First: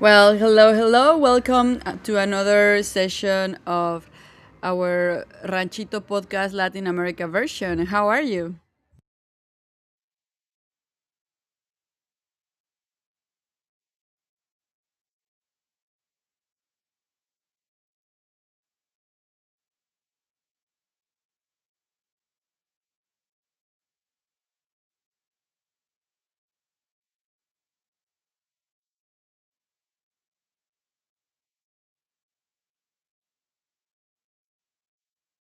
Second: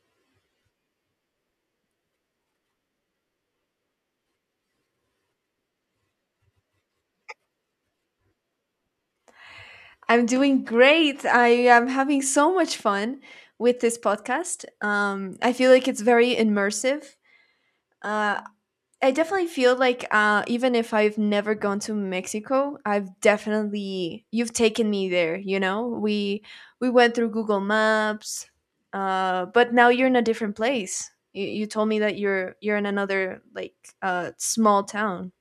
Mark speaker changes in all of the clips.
Speaker 1: Well, hello. Welcome to another session of our Ranchito podcast Latin America version. How are you?
Speaker 2: I'm doing great. I am having so much fun with this podcast. I feel like it's very immersive. Uh, I definitely feel like even if I've never gone to Mexico, I've definitely you've taken me there. You know, we went through Google Maps, but now you're in a different place. You told me that you're in another like small town.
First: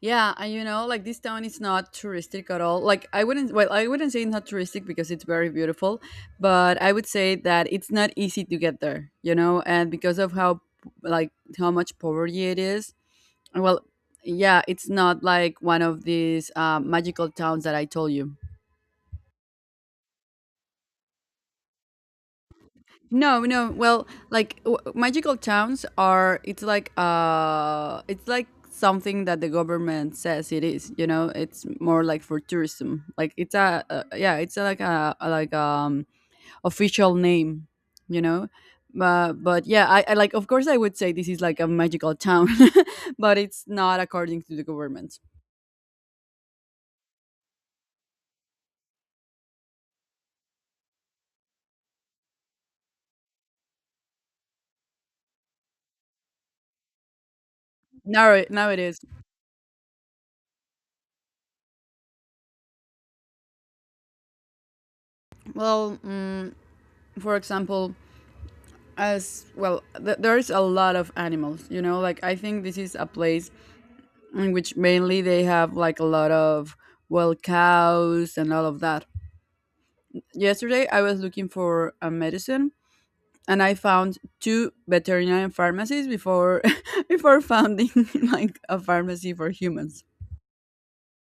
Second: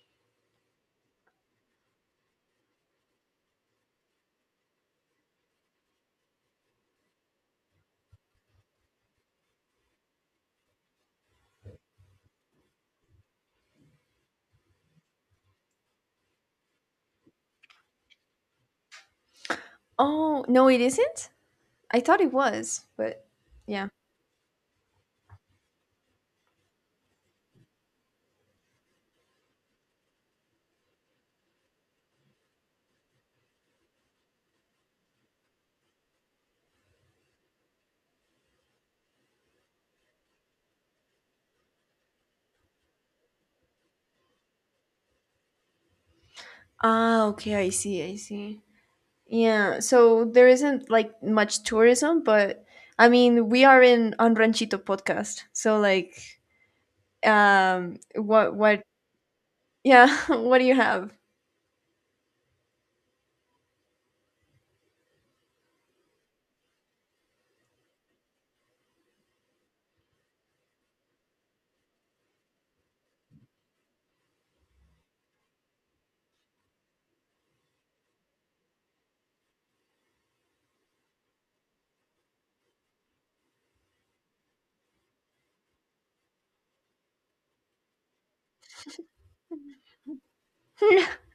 Speaker 1: Yeah, and you know, like this town is not touristic at all. Like I wouldn't I wouldn't say it's not touristic because it's very beautiful, but I would say that it's not easy to get there, you know, and because of how like how much poverty it is. Well, yeah, it's not like one of these magical towns that I told you.
Speaker 2: Oh no, it isn't. I thought it was, but
Speaker 1: No, no.
Speaker 2: yeah.
Speaker 1: Well, like magical towns are. It's like something that the government says it is. You know, it's more like for tourism. Like it's a yeah, it's a, like a, official name. You know, but yeah, I like of course I would say this is like a magical town, but it's not according to the government.
Speaker 2: Ah, okay, I see, I see. Yeah, so there isn't like much tourism, but I mean, we are in on Ranchito podcast. So like um what
Speaker 1: Now it
Speaker 2: what
Speaker 1: is.
Speaker 2: yeah, what do you have?
Speaker 1: Well, for example, as well there's a lot of animals, you know. Like, I think this is a place in which mainly they have like a lot of, well, cows and all of that. Yesterday I was looking for a medicine, and I found two veterinarian pharmacies before before founding like a pharmacy for humans.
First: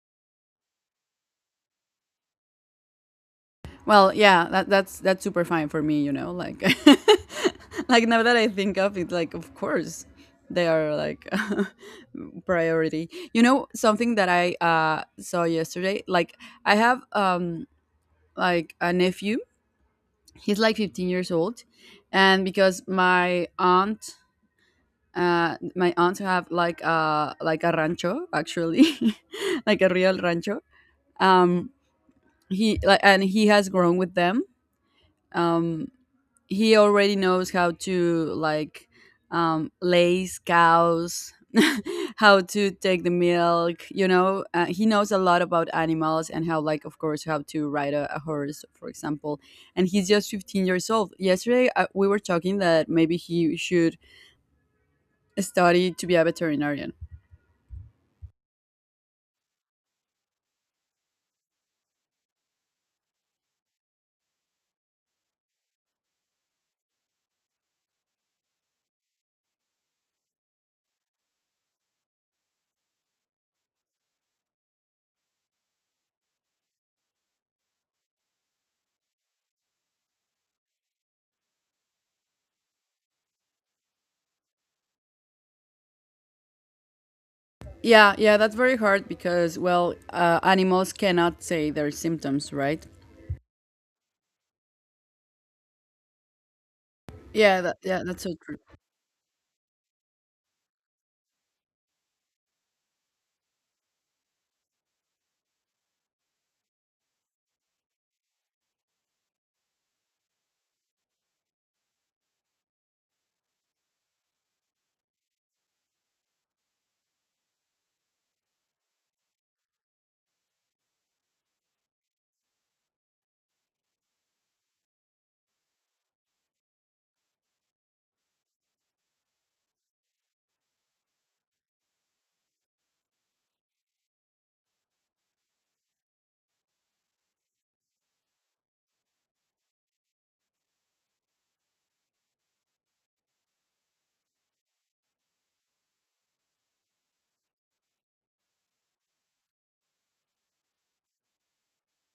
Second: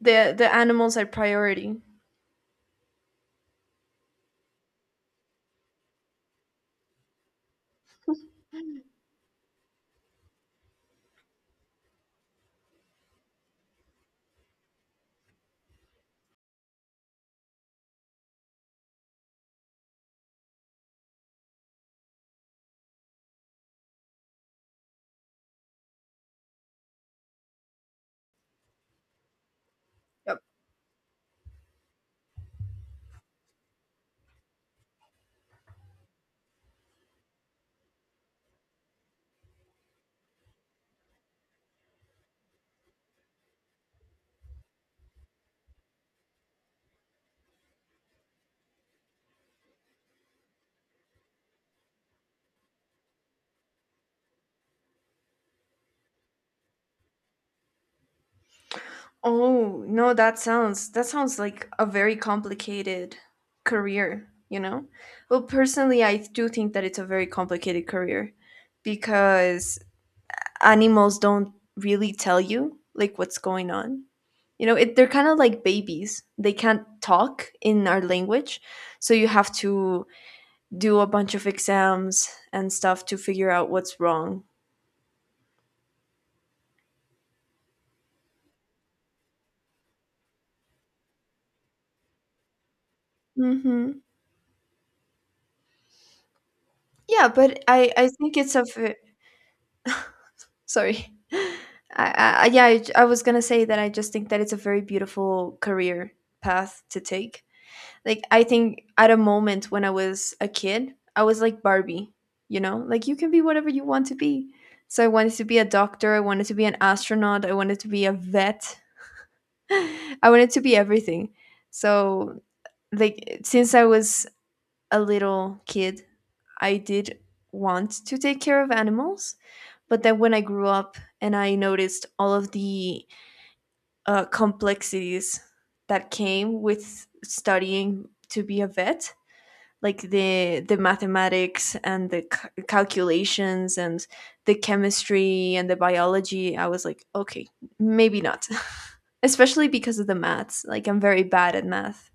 Speaker 2: The animals are priority.
Speaker 1: Well, yeah, that's super fine for me, you know. Like, like now that I think of it, like of course they are like priority. You know, something that I saw yesterday. Like, I have like a nephew. He's like 15 years old, and because my aunt. My aunts have like a rancho actually, like a real
Speaker 2: Yep.
Speaker 1: rancho. Um, he like and he has grown with them. Um, he already knows how to lace cows, how to take the milk. You know, he knows a lot about animals and how, like, of course, how to ride a horse, for example. And he's just 15 years old. Yesterday, we were talking that maybe he should study to be a veterinarian.
Speaker 2: Oh, no, that sounds like a very complicated career, you know? Well, personally, I do think that it's a very complicated career because animals don't really tell you like what's going on. You know, they're kind of like babies. They can't talk in our language, so you have to do a bunch of exams and stuff to figure out what's wrong.
Speaker 1: Yeah, that's very hard because, well, animals cannot say their symptoms, right?
Speaker 2: Hmm. Yeah,
Speaker 1: Yeah,
Speaker 2: but
Speaker 1: that,
Speaker 2: I
Speaker 1: yeah,
Speaker 2: I
Speaker 1: that's so
Speaker 2: think it's a ve- sorry. I was gonna say that I just think that it's a very beautiful career path to take. Like I think at a moment when I was a kid, I was like Barbie, you know? Like you can be whatever you want to be. So I wanted to be a doctor, I wanted to be an astronaut, I wanted to be a vet. I wanted to be everything. So like since I was a little kid, I did want to take care of animals, but then when I grew up and I noticed all of the complexities that came with studying to be a vet, like the mathematics and the calculations and the chemistry and the biology, I was like, okay, maybe not. Especially because of the maths, like I'm very bad at math.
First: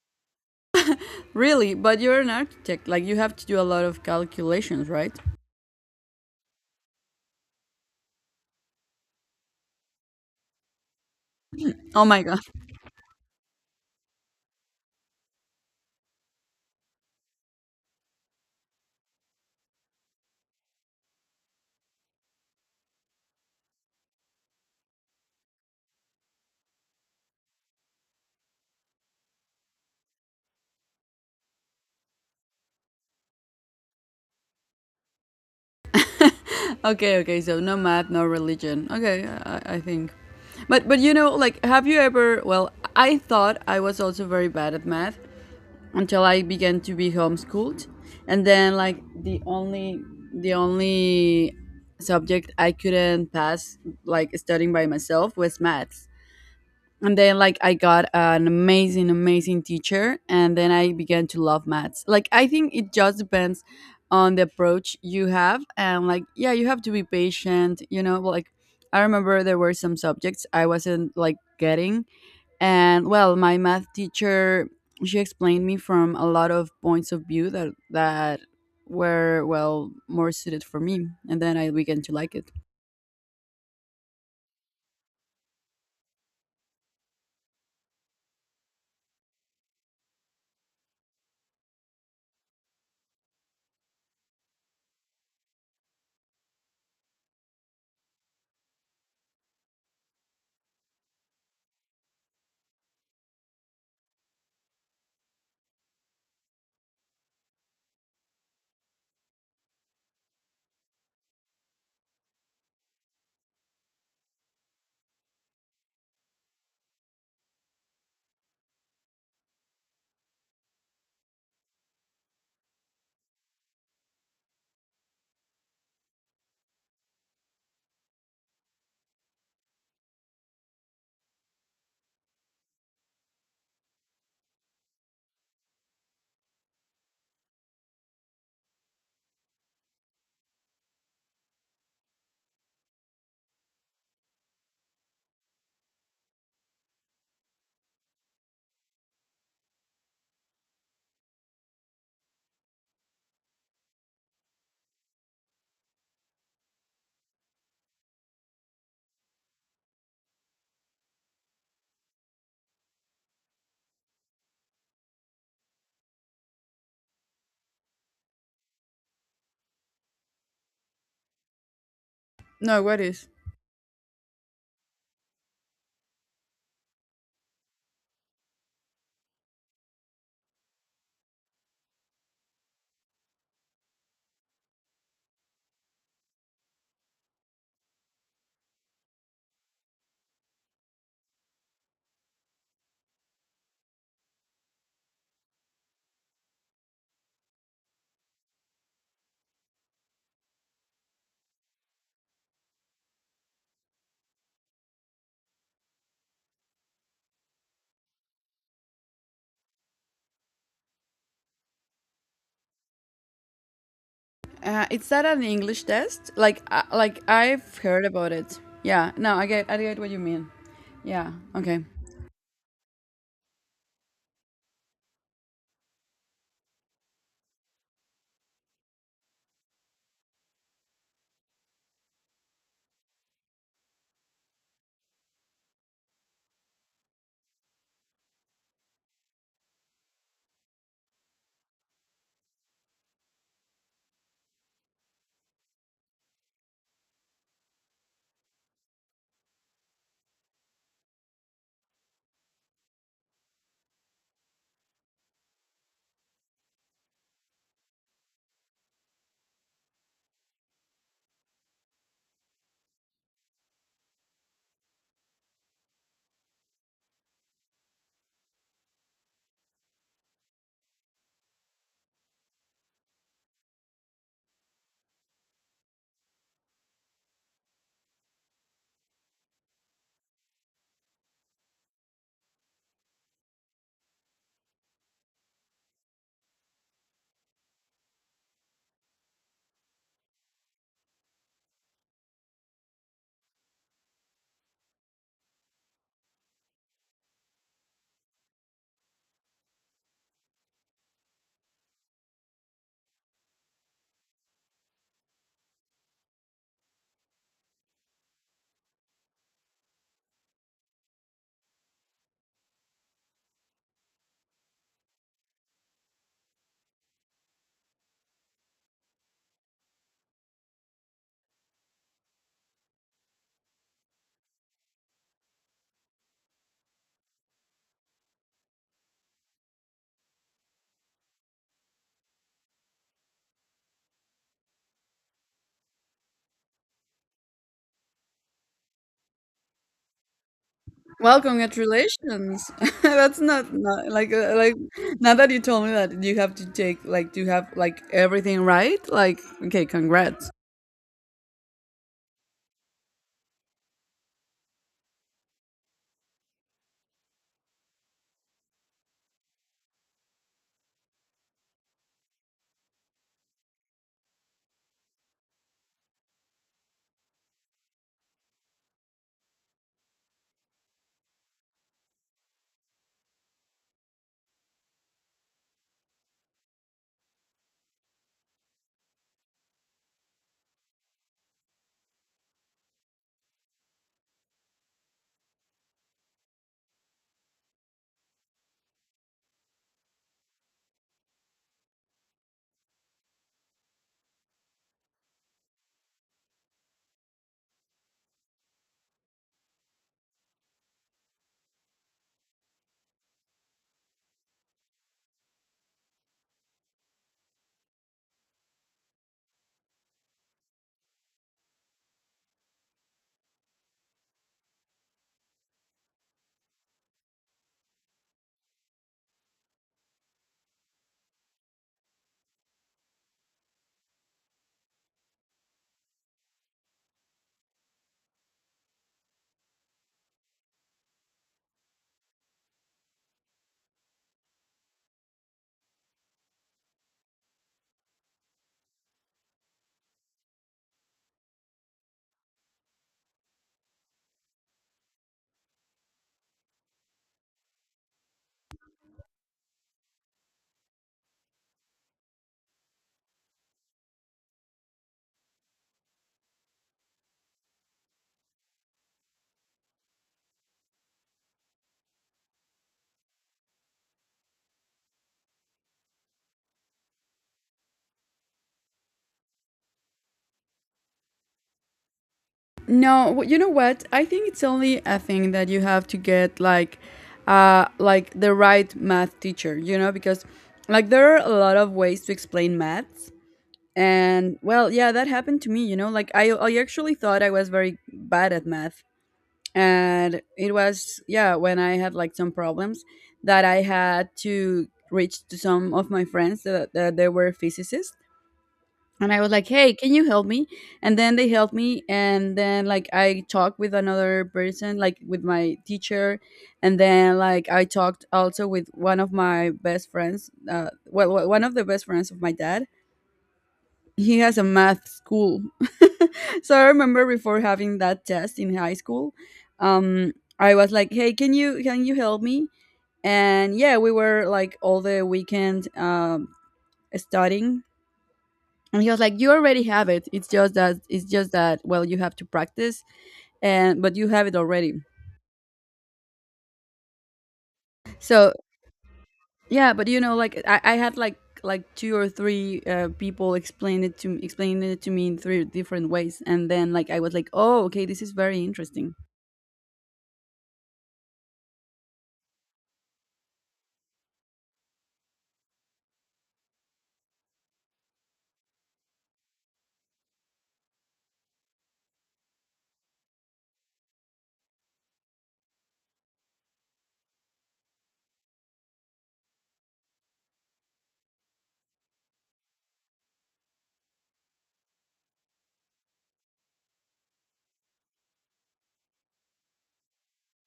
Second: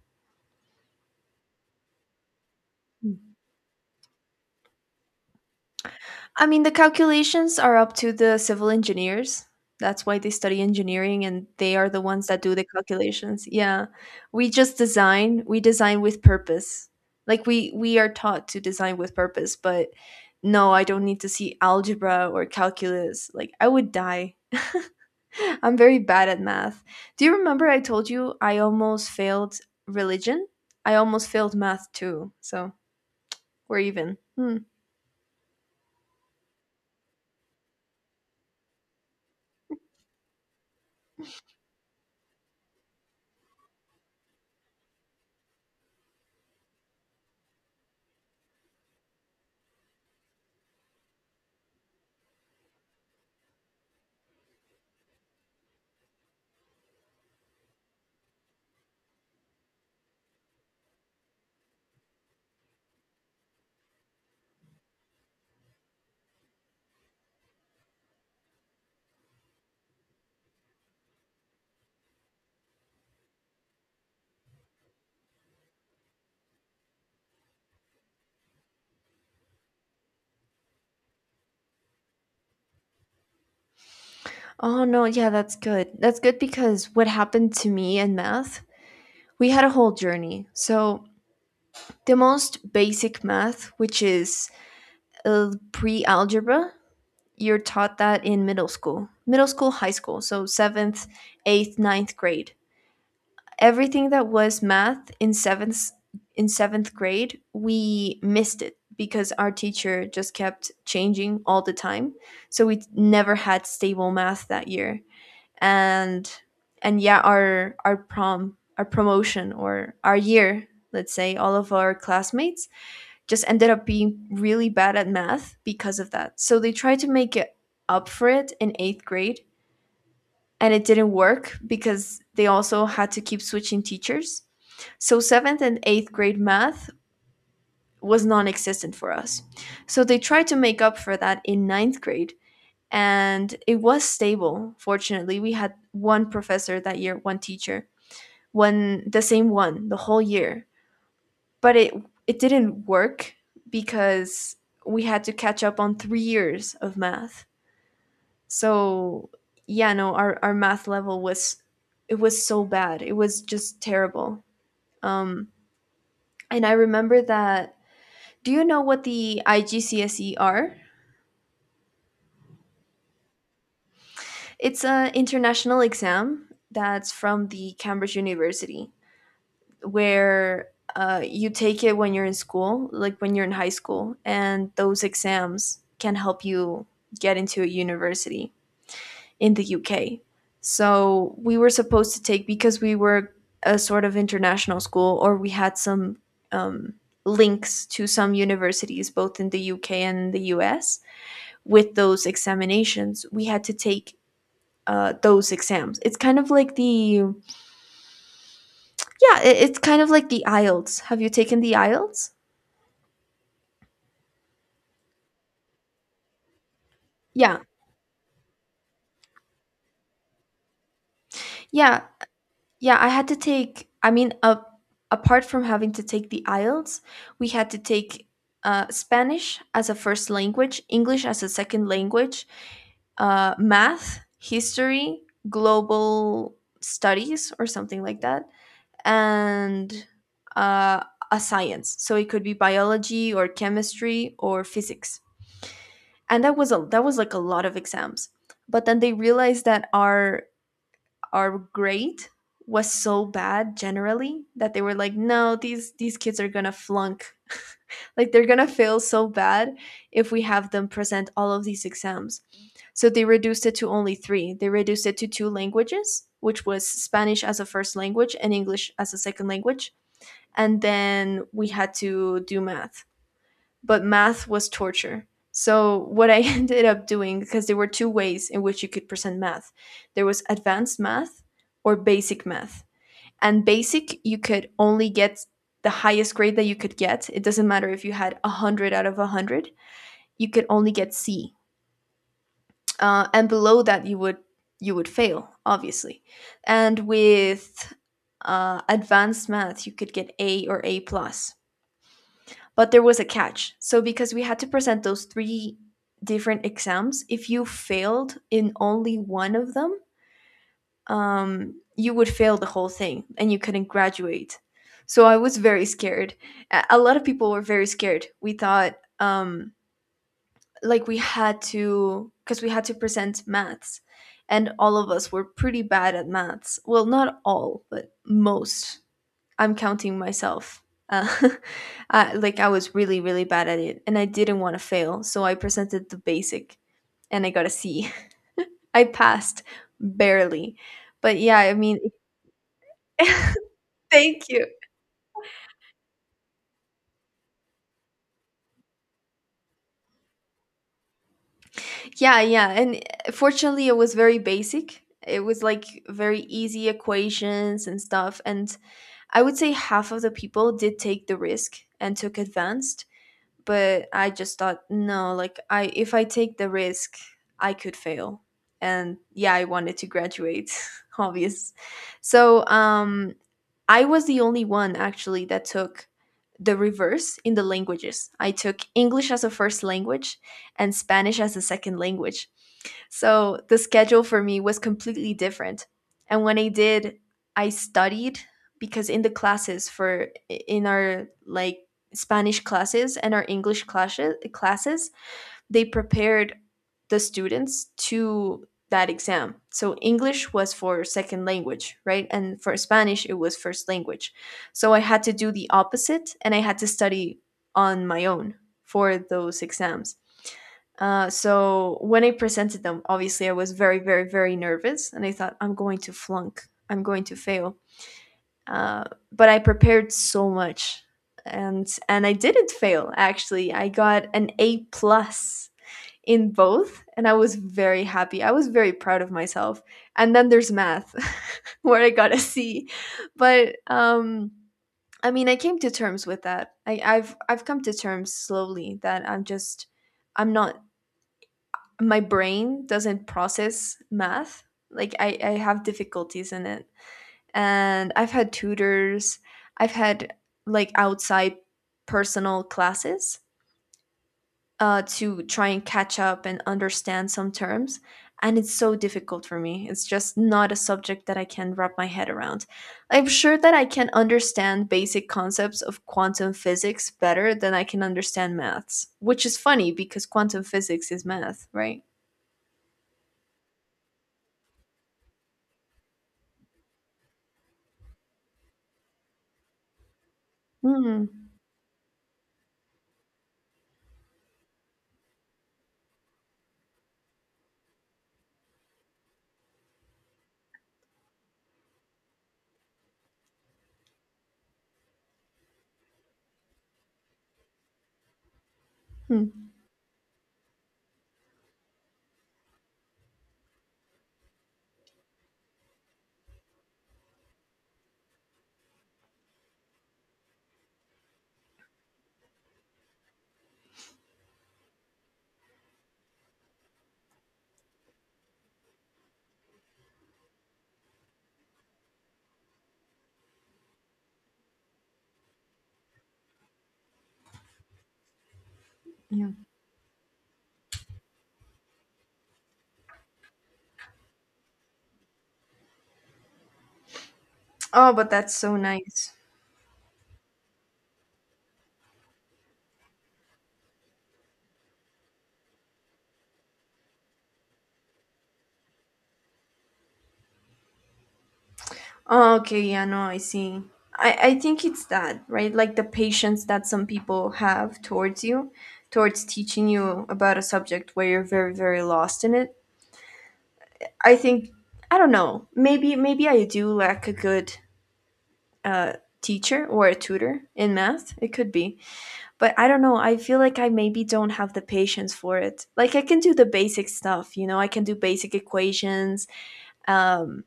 Speaker 1: Really? But you're an architect. Like, you have to do a lot of calculations, right?
Speaker 2: I mean, the calculations are up to the civil engineers. That's why they study engineering and they are the
Speaker 1: Oh my
Speaker 2: ones
Speaker 1: God.
Speaker 2: that do the calculations. Yeah. We design with purpose. Like we are taught to design with purpose, but no, I don't need to see algebra or calculus. Like I would die. I'm very bad at math. Do you remember I told you I almost failed religion? I almost failed math too. So, we're even. Hmm.
Speaker 1: Okay, okay. So, no math, no religion. Okay, I think. But you know, like, have you ever. Well, I thought I was also very bad at math until I began to be homeschooled. And then, like, the only. The only subject I couldn't pass, like studying by myself, was maths. And then, like, I got an amazing teacher, and then I began to love maths. Like, I think it just depends on the approach you have. And like, yeah, you have to be patient, you know. Like, I remember there were some subjects I wasn't like getting, and well, my math teacher, she explained me from a lot of points of view that were, well, more suited for me, and then I began to like it.
Speaker 2: Oh no, yeah, That's good because what happened to me in math, we had a whole journey. So, the most basic math, which is pre algebra, you're taught that in middle school, high school. So, seventh, eighth, ninth grade. Everything that was math in seventh grade, we missed it because our teacher just kept changing all the time. So, we never had stable math that year, and and yeah, our promotion or our year, let's say all of our classmates just ended up being really bad at math because of that. So they tried to make it up for it in eighth grade, and it didn't work because they also had to keep switching teachers. So seventh and eighth grade math was non-existent for us, so they tried to make up for that in ninth grade. And it was stable. Fortunately we had one professor that year, one teacher, one the same one the whole year. But it didn't work because we had to catch up on 3 years of math. So yeah, no, our math level was, it was so bad, it was just terrible. Um, and I remember that, do you know what the IGCSE are?
Speaker 1: No, what is?
Speaker 2: It's an international exam that's from the Cambridge University, where you take it when you're in school, like when you're in high school, and those exams can help you get into a university in the UK. So we were supposed to take, because we were a sort of international school, or we had some um, links to some universities, both in the UK and the US. With those examinations, we had to take those exams. It's kind of like the, yeah, it's kind of like the IELTS. Have you taken the IELTS?
Speaker 1: Is that an English test? Like
Speaker 2: Yeah,
Speaker 1: I've heard about it. Yeah. No, I get what you mean. Yeah. Okay.
Speaker 2: yeah, yeah. I had to take. I mean, apart from having to take the IELTS, we had to take Spanish as a first language, English as a second language, math, history, global studies, or something like that, and uh, a science. So it could be biology or chemistry or physics, and that was like a lot of exams. But then they realized that our grade was so bad generally that they were like, no, these kids are gonna flunk, like they're gonna fail so bad if we have them present all of these exams. So they reduced it to only three. They reduced it to two languages, which was Spanish as a first language and English as a second language, and then we had to do math. But math was torture. So what I ended up doing, because there were two ways in which you could present math. There was advanced math or basic math. And basic, you could only get the highest grade that you could get. It doesn't matter if you had 100 out of 100, you could only get C. And below that you would fail, obviously. And with advanced math, you could get A or A plus. But there was a catch. So because we had to present those three different exams, if you failed in only one of them, you would fail the whole thing and you couldn't graduate. So I was very scared. A lot of people were very scared. We thought, um, like we had to, because we had to present maths, and all of us were pretty bad at maths. Well, not all, but most, I'm counting myself. Uh, I, like I was really, really bad at it, and I didn't want to fail, so I presented the basic, and I got a C. I passed barely, but
Speaker 1: Well,
Speaker 2: yeah, I mean,
Speaker 1: congratulations. That's not, not like,
Speaker 2: thank you.
Speaker 1: like now that you told me that you have to take, like, do you have like everything right? Like, okay, congrats.
Speaker 2: Yeah, yeah, and fortunately, it was very basic. It was like very easy equations and stuff, and I would say half of the people did take the risk and took advanced, but I just thought, no, like I if I take the risk, I could fail. And yeah, I wanted to graduate, obvious. So I was the only one actually that took the reverse in the languages. I took English as a first language and Spanish as a second language. So the schedule for me was completely different. And when I did, I studied, because in the classes for, in our like Spanish classes and our English classes, they prepared the students to that exam. So English was for second language, right? And for Spanish, it was first language. So I had to do the opposite and I had to study on my own for those exams. So when I presented them, obviously I was very, very, very nervous and I thought, I'm going to flunk, I'm going to fail. Uh, but I prepared so much, and I didn't fail actually. I got an A plus in both and I was very happy. I was very proud of myself. And then there's math where I got a C. But I mean, I came to terms with that. I've come to terms slowly that I'm just, I'm not, my brain doesn't process math. Like I have difficulties in it. And I've had tutors, I've had like outside personal classes to try and catch up and understand some terms. And it's so difficult for me. It's just not a subject that I can wrap my head around. I'm sure that I can understand basic concepts of quantum physics better than I can understand maths, which is funny because quantum physics is math, right?
Speaker 1: No, you know what? I think it's only a thing that you have to get like the right math teacher. You know, because like
Speaker 2: Mm-hmm.
Speaker 1: there are a lot of ways to explain maths. And well, yeah, that happened to me, you know. Like, I actually thought I was very bad at math. And it was, yeah, when I had like some problems that I had to reach to some of my friends that they were physicists. And I was like, hey, can you help me? And then they helped me. And then, like, I talked with another person, like with my teacher. And then, like, I talked also with one of my best friends, well, one of the best friends of my dad. He has a math school. So I remember before having that test in high school, um, I was like, "Hey, can you help me?" And yeah, we were like all the weekend studying. And he was like,
Speaker 2: Yeah.
Speaker 1: "You already have it. It's just that, well, you have to practice, and but you have it already."
Speaker 2: Oh, but that's
Speaker 1: So
Speaker 2: so nice.
Speaker 1: yeah, but you know, like I had like two or three people explaining it to me in three different ways, and then like I was like, "Oh, okay, this is very interesting."
Speaker 2: Oh, okay, yeah, no, I see. I think it's that, right? Like the patience that some people have towards you, towards teaching you about a subject where you're very, very lost in it. I think, I don't know, maybe I do lack a good uh, teacher or a tutor in math. It could be. But I don't know, I feel like I maybe don't have the patience for it. Like I can do the basic stuff, you know, I can do basic equations, um,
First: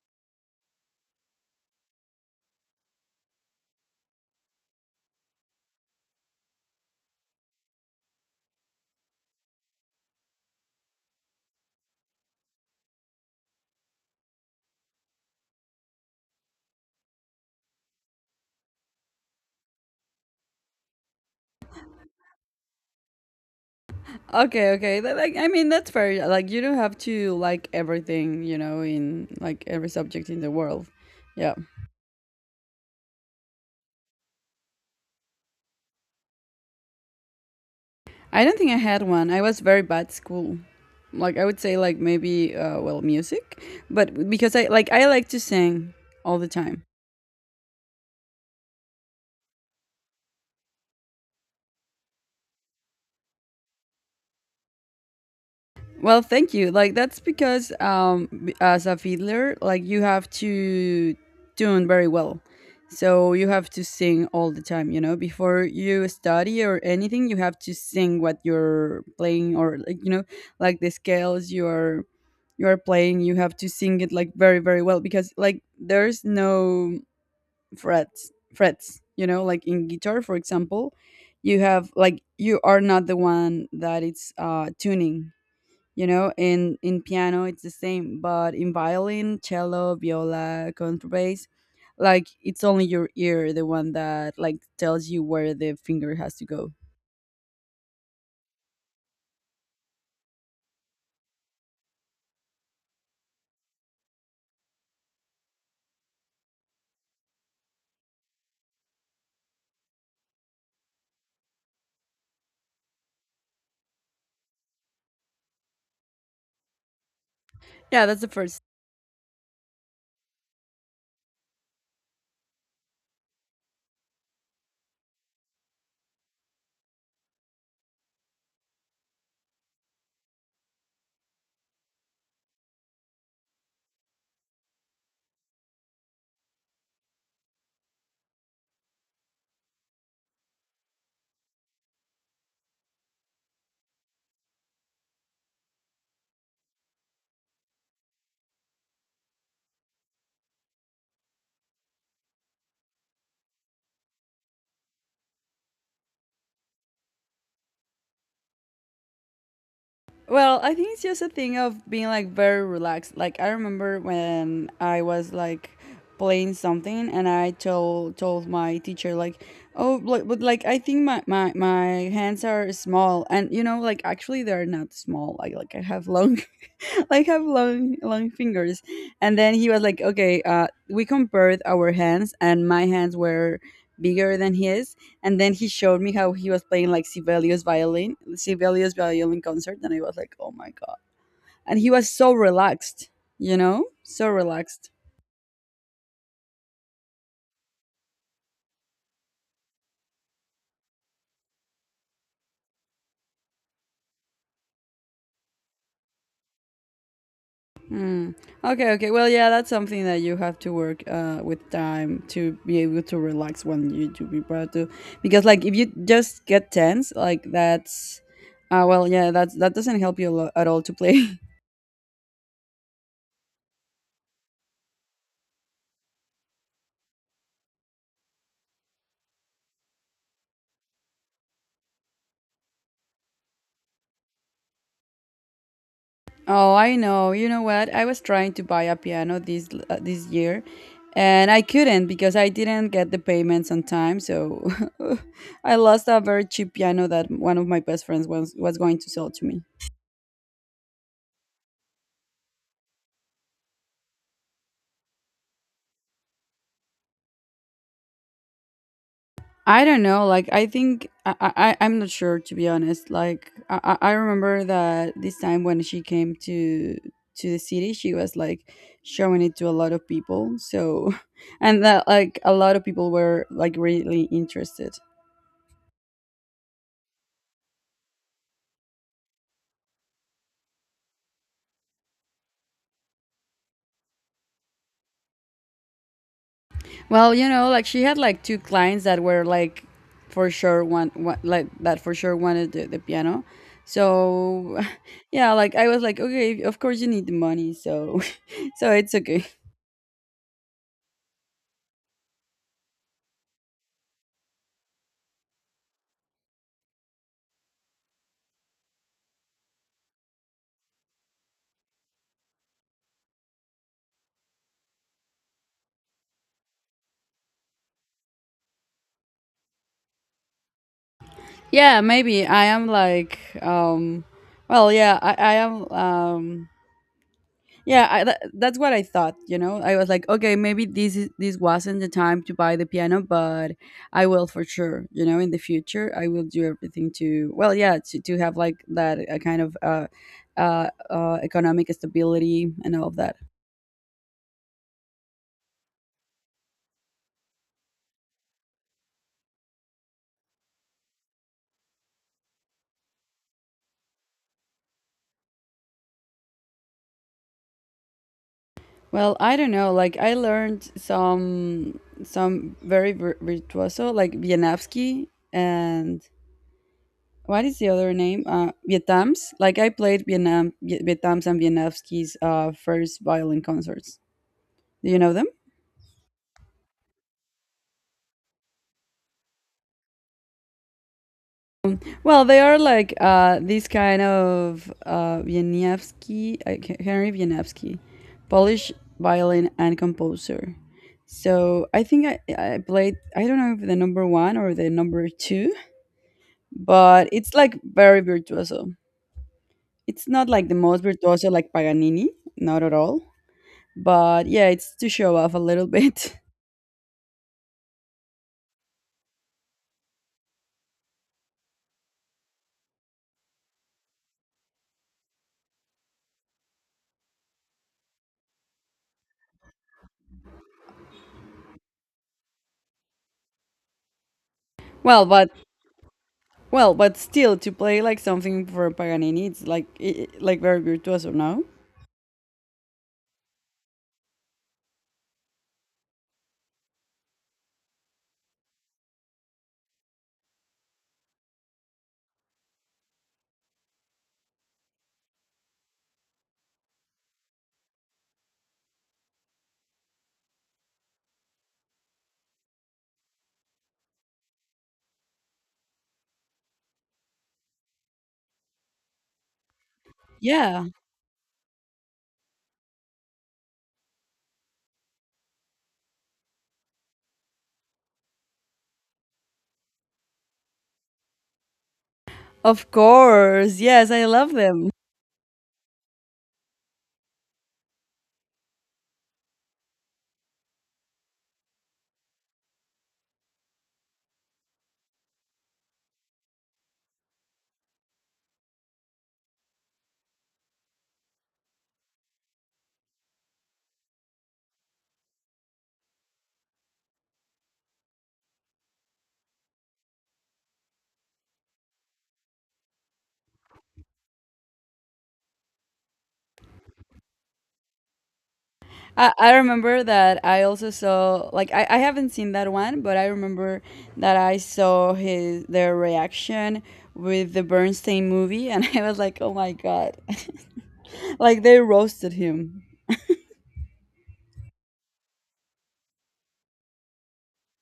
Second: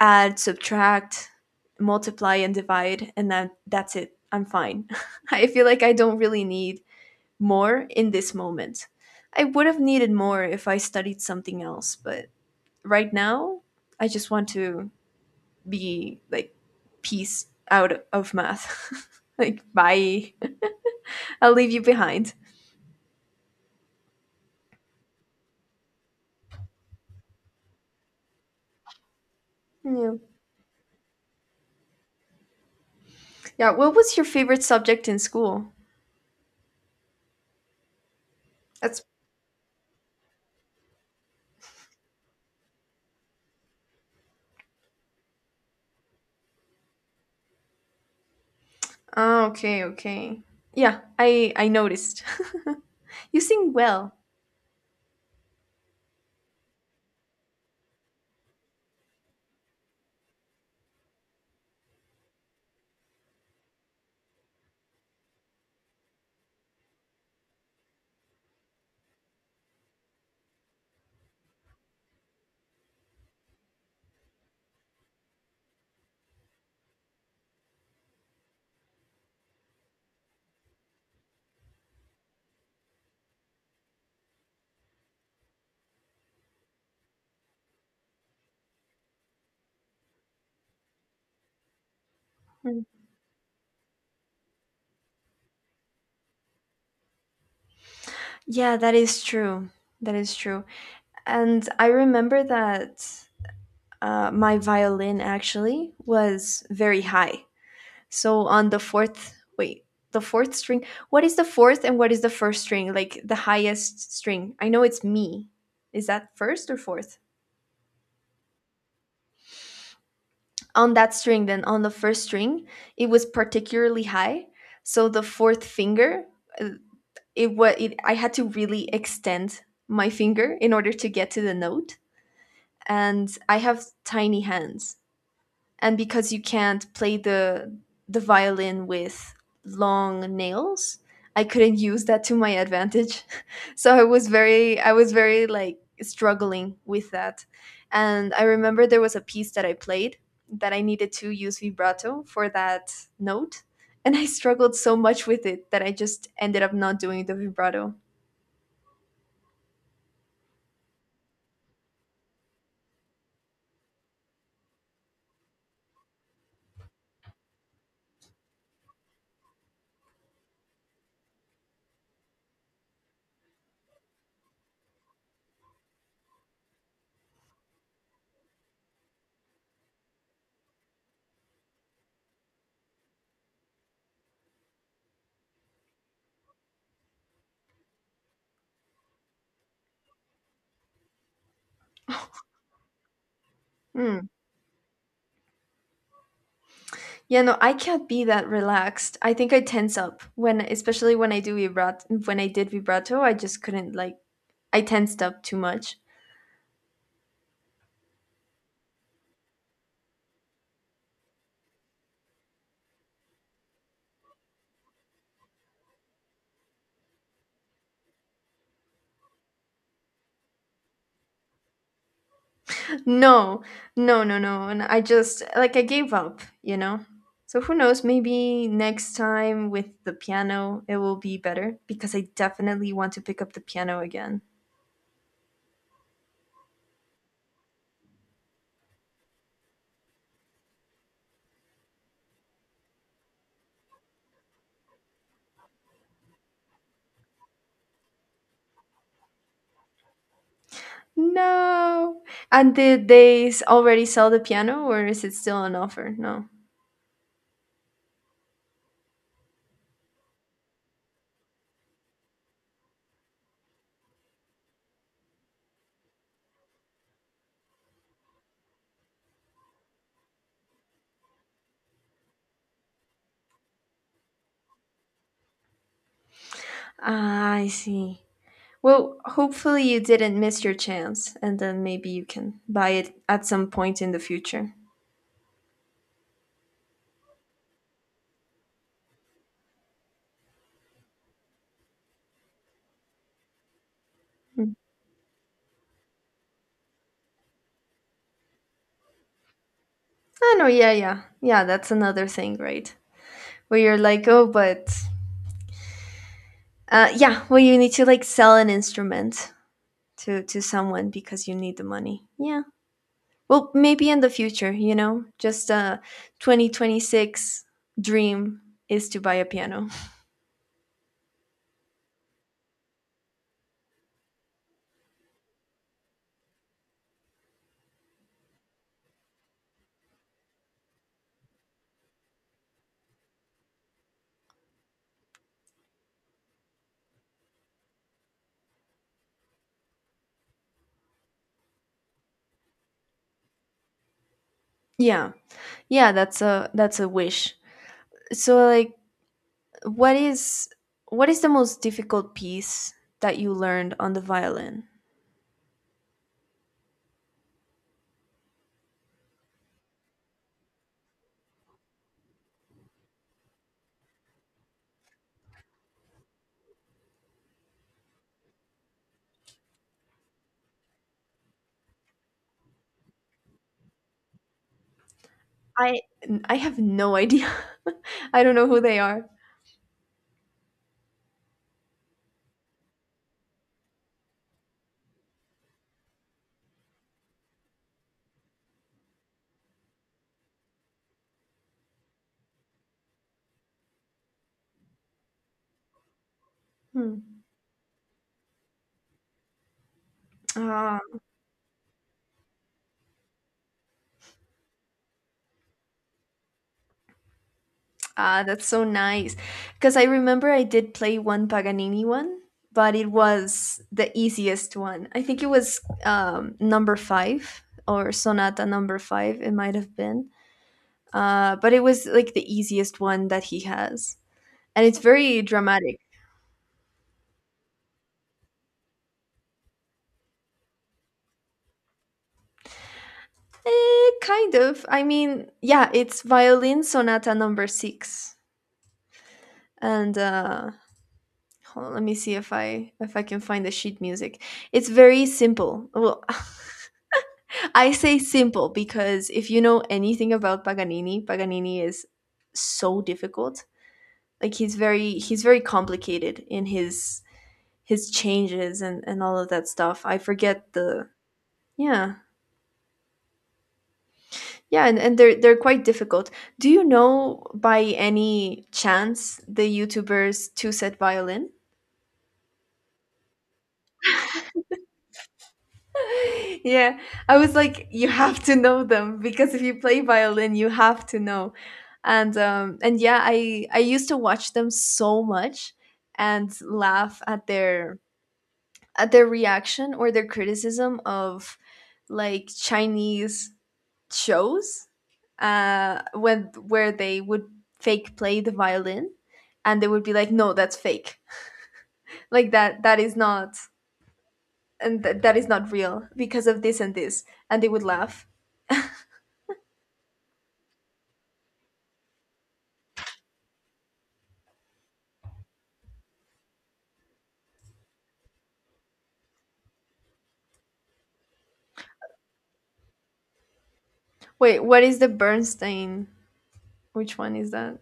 Speaker 2: add, subtract, multiply, and divide, and then that's it. I'm fine. I feel like I don't really need more in this moment. I would have needed more if I studied something else, but right now, I just want to be like peace out of math. Like, bye. I'll leave you behind.
Speaker 1: Okay, okay. That, like, I mean, that's fair. Like, you don't have to like everything, you know, in like every
Speaker 2: Yeah.
Speaker 1: subject in the world. Yeah.
Speaker 2: Yeah. What was your favorite subject in school?
Speaker 1: I don't think I
Speaker 2: That's.
Speaker 1: had one. I was very bad at school. Like, I would say, like, maybe, well, music, but because I like to sing all the time.
Speaker 2: Ah, okay, okay. Yeah, I noticed. You sing well.
Speaker 1: Well, thank you. Like, that's because as a fiddler, like you have to tune very well. So you have to sing all the time, you know. Before you study or anything, you have to sing what you're playing, or like, you know, like the scales you're playing, you have to sing it like very well, because like there's no frets, you know, like in guitar, for example, you have like you are not the one that it's tuning. You know, in piano it's the same, but in violin, cello, viola, contrabass, like it's
Speaker 2: Mm.
Speaker 1: only your ear, the one that like tells you where the finger has to go.
Speaker 2: Yeah, that is true. That is true. And I remember that my violin actually was very high. So on the fourth, wait, the fourth string. What is the fourth and what is the first string? Like the highest string. I know it's me. Is that first or fourth?
Speaker 1: Yeah, that's the first.
Speaker 2: On that string, then on the first string, it was particularly high. So the fourth finger, uh, I had to really extend my finger in order to get to the note, and I have tiny hands. And because you can't play the violin with long nails, I couldn't use that to my advantage. So I was very like struggling with that. And I remember there was a piece that I played that I needed to use vibrato for that note, and I struggled so much with it that I just ended up not doing the vibrato.
Speaker 1: Well, I think it's just a thing of being like very relaxed. Like, I remember when I was like playing something and I told my teacher like, oh like, but like I think my, my hands are small. And you know, like actually they're not small. Like I have long, like have long fingers. And then he was like, okay. We compared our hands, and my hands were bigger than his. And then he showed me how he was playing, like Sibelius violin, Sibelius violin concert, and I was like, oh my god. And he was so relaxed, you know,
Speaker 2: Mm.
Speaker 1: so relaxed.
Speaker 2: Yeah, no, I can't be that relaxed. I think I tense up when, especially when I do vibrato. When I did vibrato, I just couldn't like. I tensed up too much.
Speaker 1: Hmm. Okay, okay. Well, yeah, that's something that you have to work with time to be able to relax when you do be proud to. Because, like, if you just get tense, like, that's. Well, yeah, that's, that doesn't help you a at all to play.
Speaker 2: No, no, no, no, and I just like I gave up. You know. So who knows? Maybe next time with the piano, it will be better because I definitely want to pick up the piano again.
Speaker 1: Oh, I know. You know what? I was trying to buy a piano this this year, and I couldn't because I didn't get the payments on time. So I lost a very cheap piano that one of my best friends was going to sell to me.
Speaker 2: No. And did they already sell the piano, or is it still on offer? No.
Speaker 1: I don't know. Like, I think I, I'm not sure to be honest. Like, I remember that this time when she came to the city, she was like showing it to a lot of people. So, and that like a lot of people were like really interested.
Speaker 2: Ah, I see. Well, hopefully you didn't miss your chance, and then maybe you can buy it at some point in the future.
Speaker 1: Well, you know, like she had like two clients that were like for sure one like that for sure wanted the piano.
Speaker 2: Mm.
Speaker 1: So, yeah, like I was like, okay, of course you need the money, so so it's okay.
Speaker 2: I know, yeah, yeah, yeah. That's another thing, right? Where you're like, oh, but yeah, well, you need to like sell an instrument to someone because you need the money. Yeah. Well, maybe in the future, just a 2026 dream is to buy a piano.
Speaker 1: Yeah, maybe I am like, well, yeah, I am, yeah, I, that's what I thought. You know, I was like, okay, maybe this wasn't the time to buy the piano, but I will for sure. You know, in the future, I will do everything to, well, yeah, to have like that a kind of economic stability and all of that.
Speaker 2: Yeah, yeah. That's a wish. So like what is what is the most difficult piece that you learned on the violin?
Speaker 1: Well, I don't know. Like I learned some very virtuoso, like Wieniawski and what is the other name? Vietnams. Like I played Vietnam, Vietnams and Vietnamski's first violin concerts. Do you know them?
Speaker 2: I I have no idea. I don't know who they are.
Speaker 1: Well, they are like this kind of Wieniawski, Henry Wieniawski, Polish violin and composer. So I think I played, I don't know if the number one or the number two, but
Speaker 2: Hmm.
Speaker 1: it's like very virtuoso. It's not like the
Speaker 2: Ah,
Speaker 1: most virtuoso like Paganini, not at all. But yeah, it's to show off a little bit.
Speaker 2: ah, that's so nice. Because I remember I did play one Paganini one, but it was the easiest one. I think it was number five or sonata number five. It might have been, but it was like the easiest one that he has, and it's
Speaker 1: Well,
Speaker 2: very
Speaker 1: but
Speaker 2: dramatic.
Speaker 1: still, to play like something for Paganini, it's like like very virtuoso, no?
Speaker 2: Eh, kind of. I mean, yeah, it's Violin Sonata Number Six, and hold on, let me see if I can find the sheet music. It's very simple. Well, I say simple because if you know anything about Paganini, Paganini is so difficult. Like he's very complicated in his changes and all of that stuff. I forget
Speaker 1: Yeah,
Speaker 2: the. Yeah. Yeah, and they're quite difficult. Do you know by any chance the YouTubers Two Set Violin?
Speaker 1: of course. Yes, I love them.
Speaker 2: Yeah, I was like, you have to know them because if you play violin, you have to know. And yeah, I used to watch them so much and laugh at their reaction or their criticism of like Chinese shows, when where they would fake play the violin, and they would be like, "No, that's fake. Like that is not, and that is not real because of this and this." And they would laugh.
Speaker 1: I remember that I also saw like I haven't seen that one, but I remember that I saw his their reaction with the Bernstein movie, and I was like, oh my god, like they roasted him.
Speaker 2: Wait, what is the Bernstein? Which one is that?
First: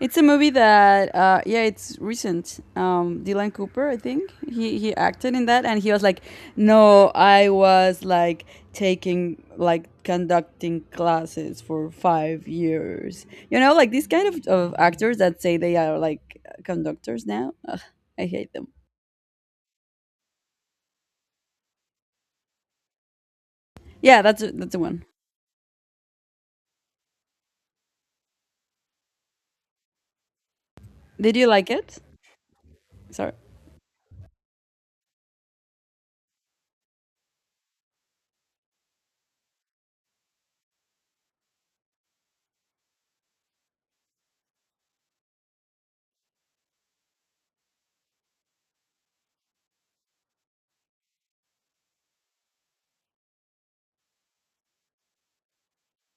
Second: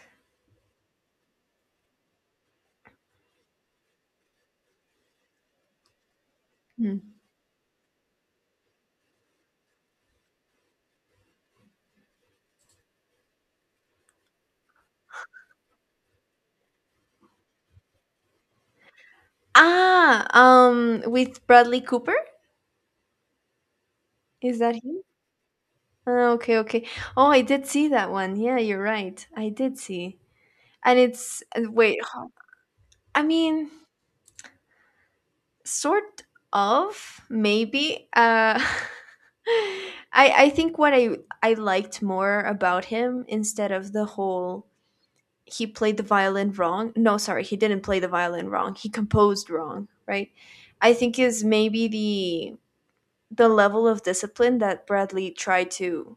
Speaker 1: It's a movie that, yeah, it's recent. Dylan Cooper, I think he acted in that, and he was like,
Speaker 2: Hmm.
Speaker 1: "No, I was like taking like conducting classes for 5 years." You know, like these kind of actors that say they are like conductors now. Ugh, I hate them.
Speaker 2: Ah, with Bradley Cooper.
Speaker 1: Yeah, that's
Speaker 2: Is
Speaker 1: that's
Speaker 2: that
Speaker 1: the
Speaker 2: him?
Speaker 1: one.
Speaker 2: Ah, okay, okay. Oh, I did see that one. Yeah, you're right. I did see. And
Speaker 1: Did
Speaker 2: it's,
Speaker 1: you like
Speaker 2: and wait.
Speaker 1: it?
Speaker 2: I
Speaker 1: Sorry.
Speaker 2: mean, sort of maybe I think what I liked more about him, instead of the whole he played the violin wrong, no, sorry, he didn't play the violin wrong, he composed wrong, right? I think, is maybe the level of discipline that Bradley tried to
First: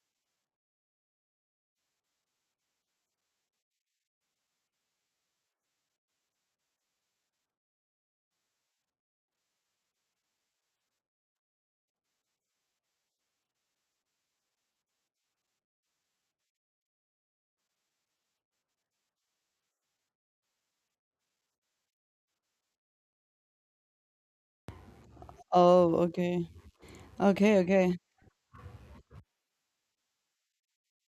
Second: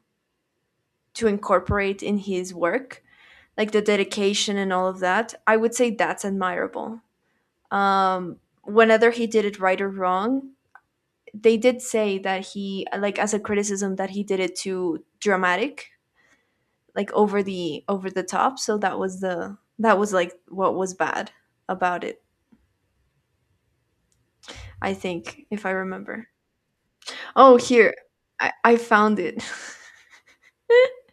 Speaker 2: incorporate in his work, like the dedication and all of that. I would say that's admirable. um Whether he did it right or wrong, they did say that he, like, as a criticism, that he did it too dramatic, like over the top. So that was like what was bad about it, I think, if I
Speaker 1: Oh,
Speaker 2: remember.
Speaker 1: okay,
Speaker 2: Oh,
Speaker 1: okay,
Speaker 2: here,
Speaker 1: okay.
Speaker 2: I found it.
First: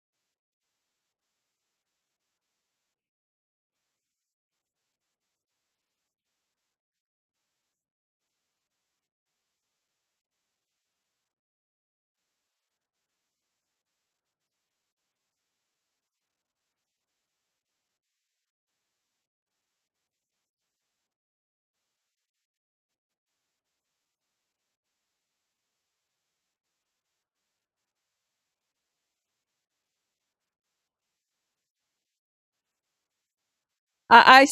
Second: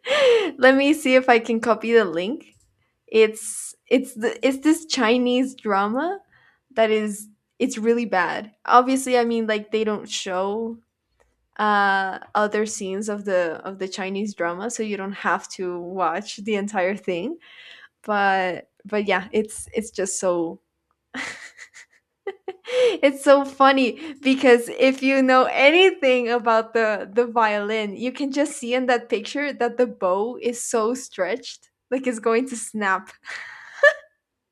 Speaker 2: Let me see if I can copy the link. It's this Chinese drama that is, it's really bad, obviously. I mean, like, they don't show other scenes of the Chinese drama, so you don't have to watch the entire thing. But yeah, it's just so it's so funny because if you know anything about the violin, you can just see in that picture that the bow is so stretched, like it's going to snap.
Speaker 1: I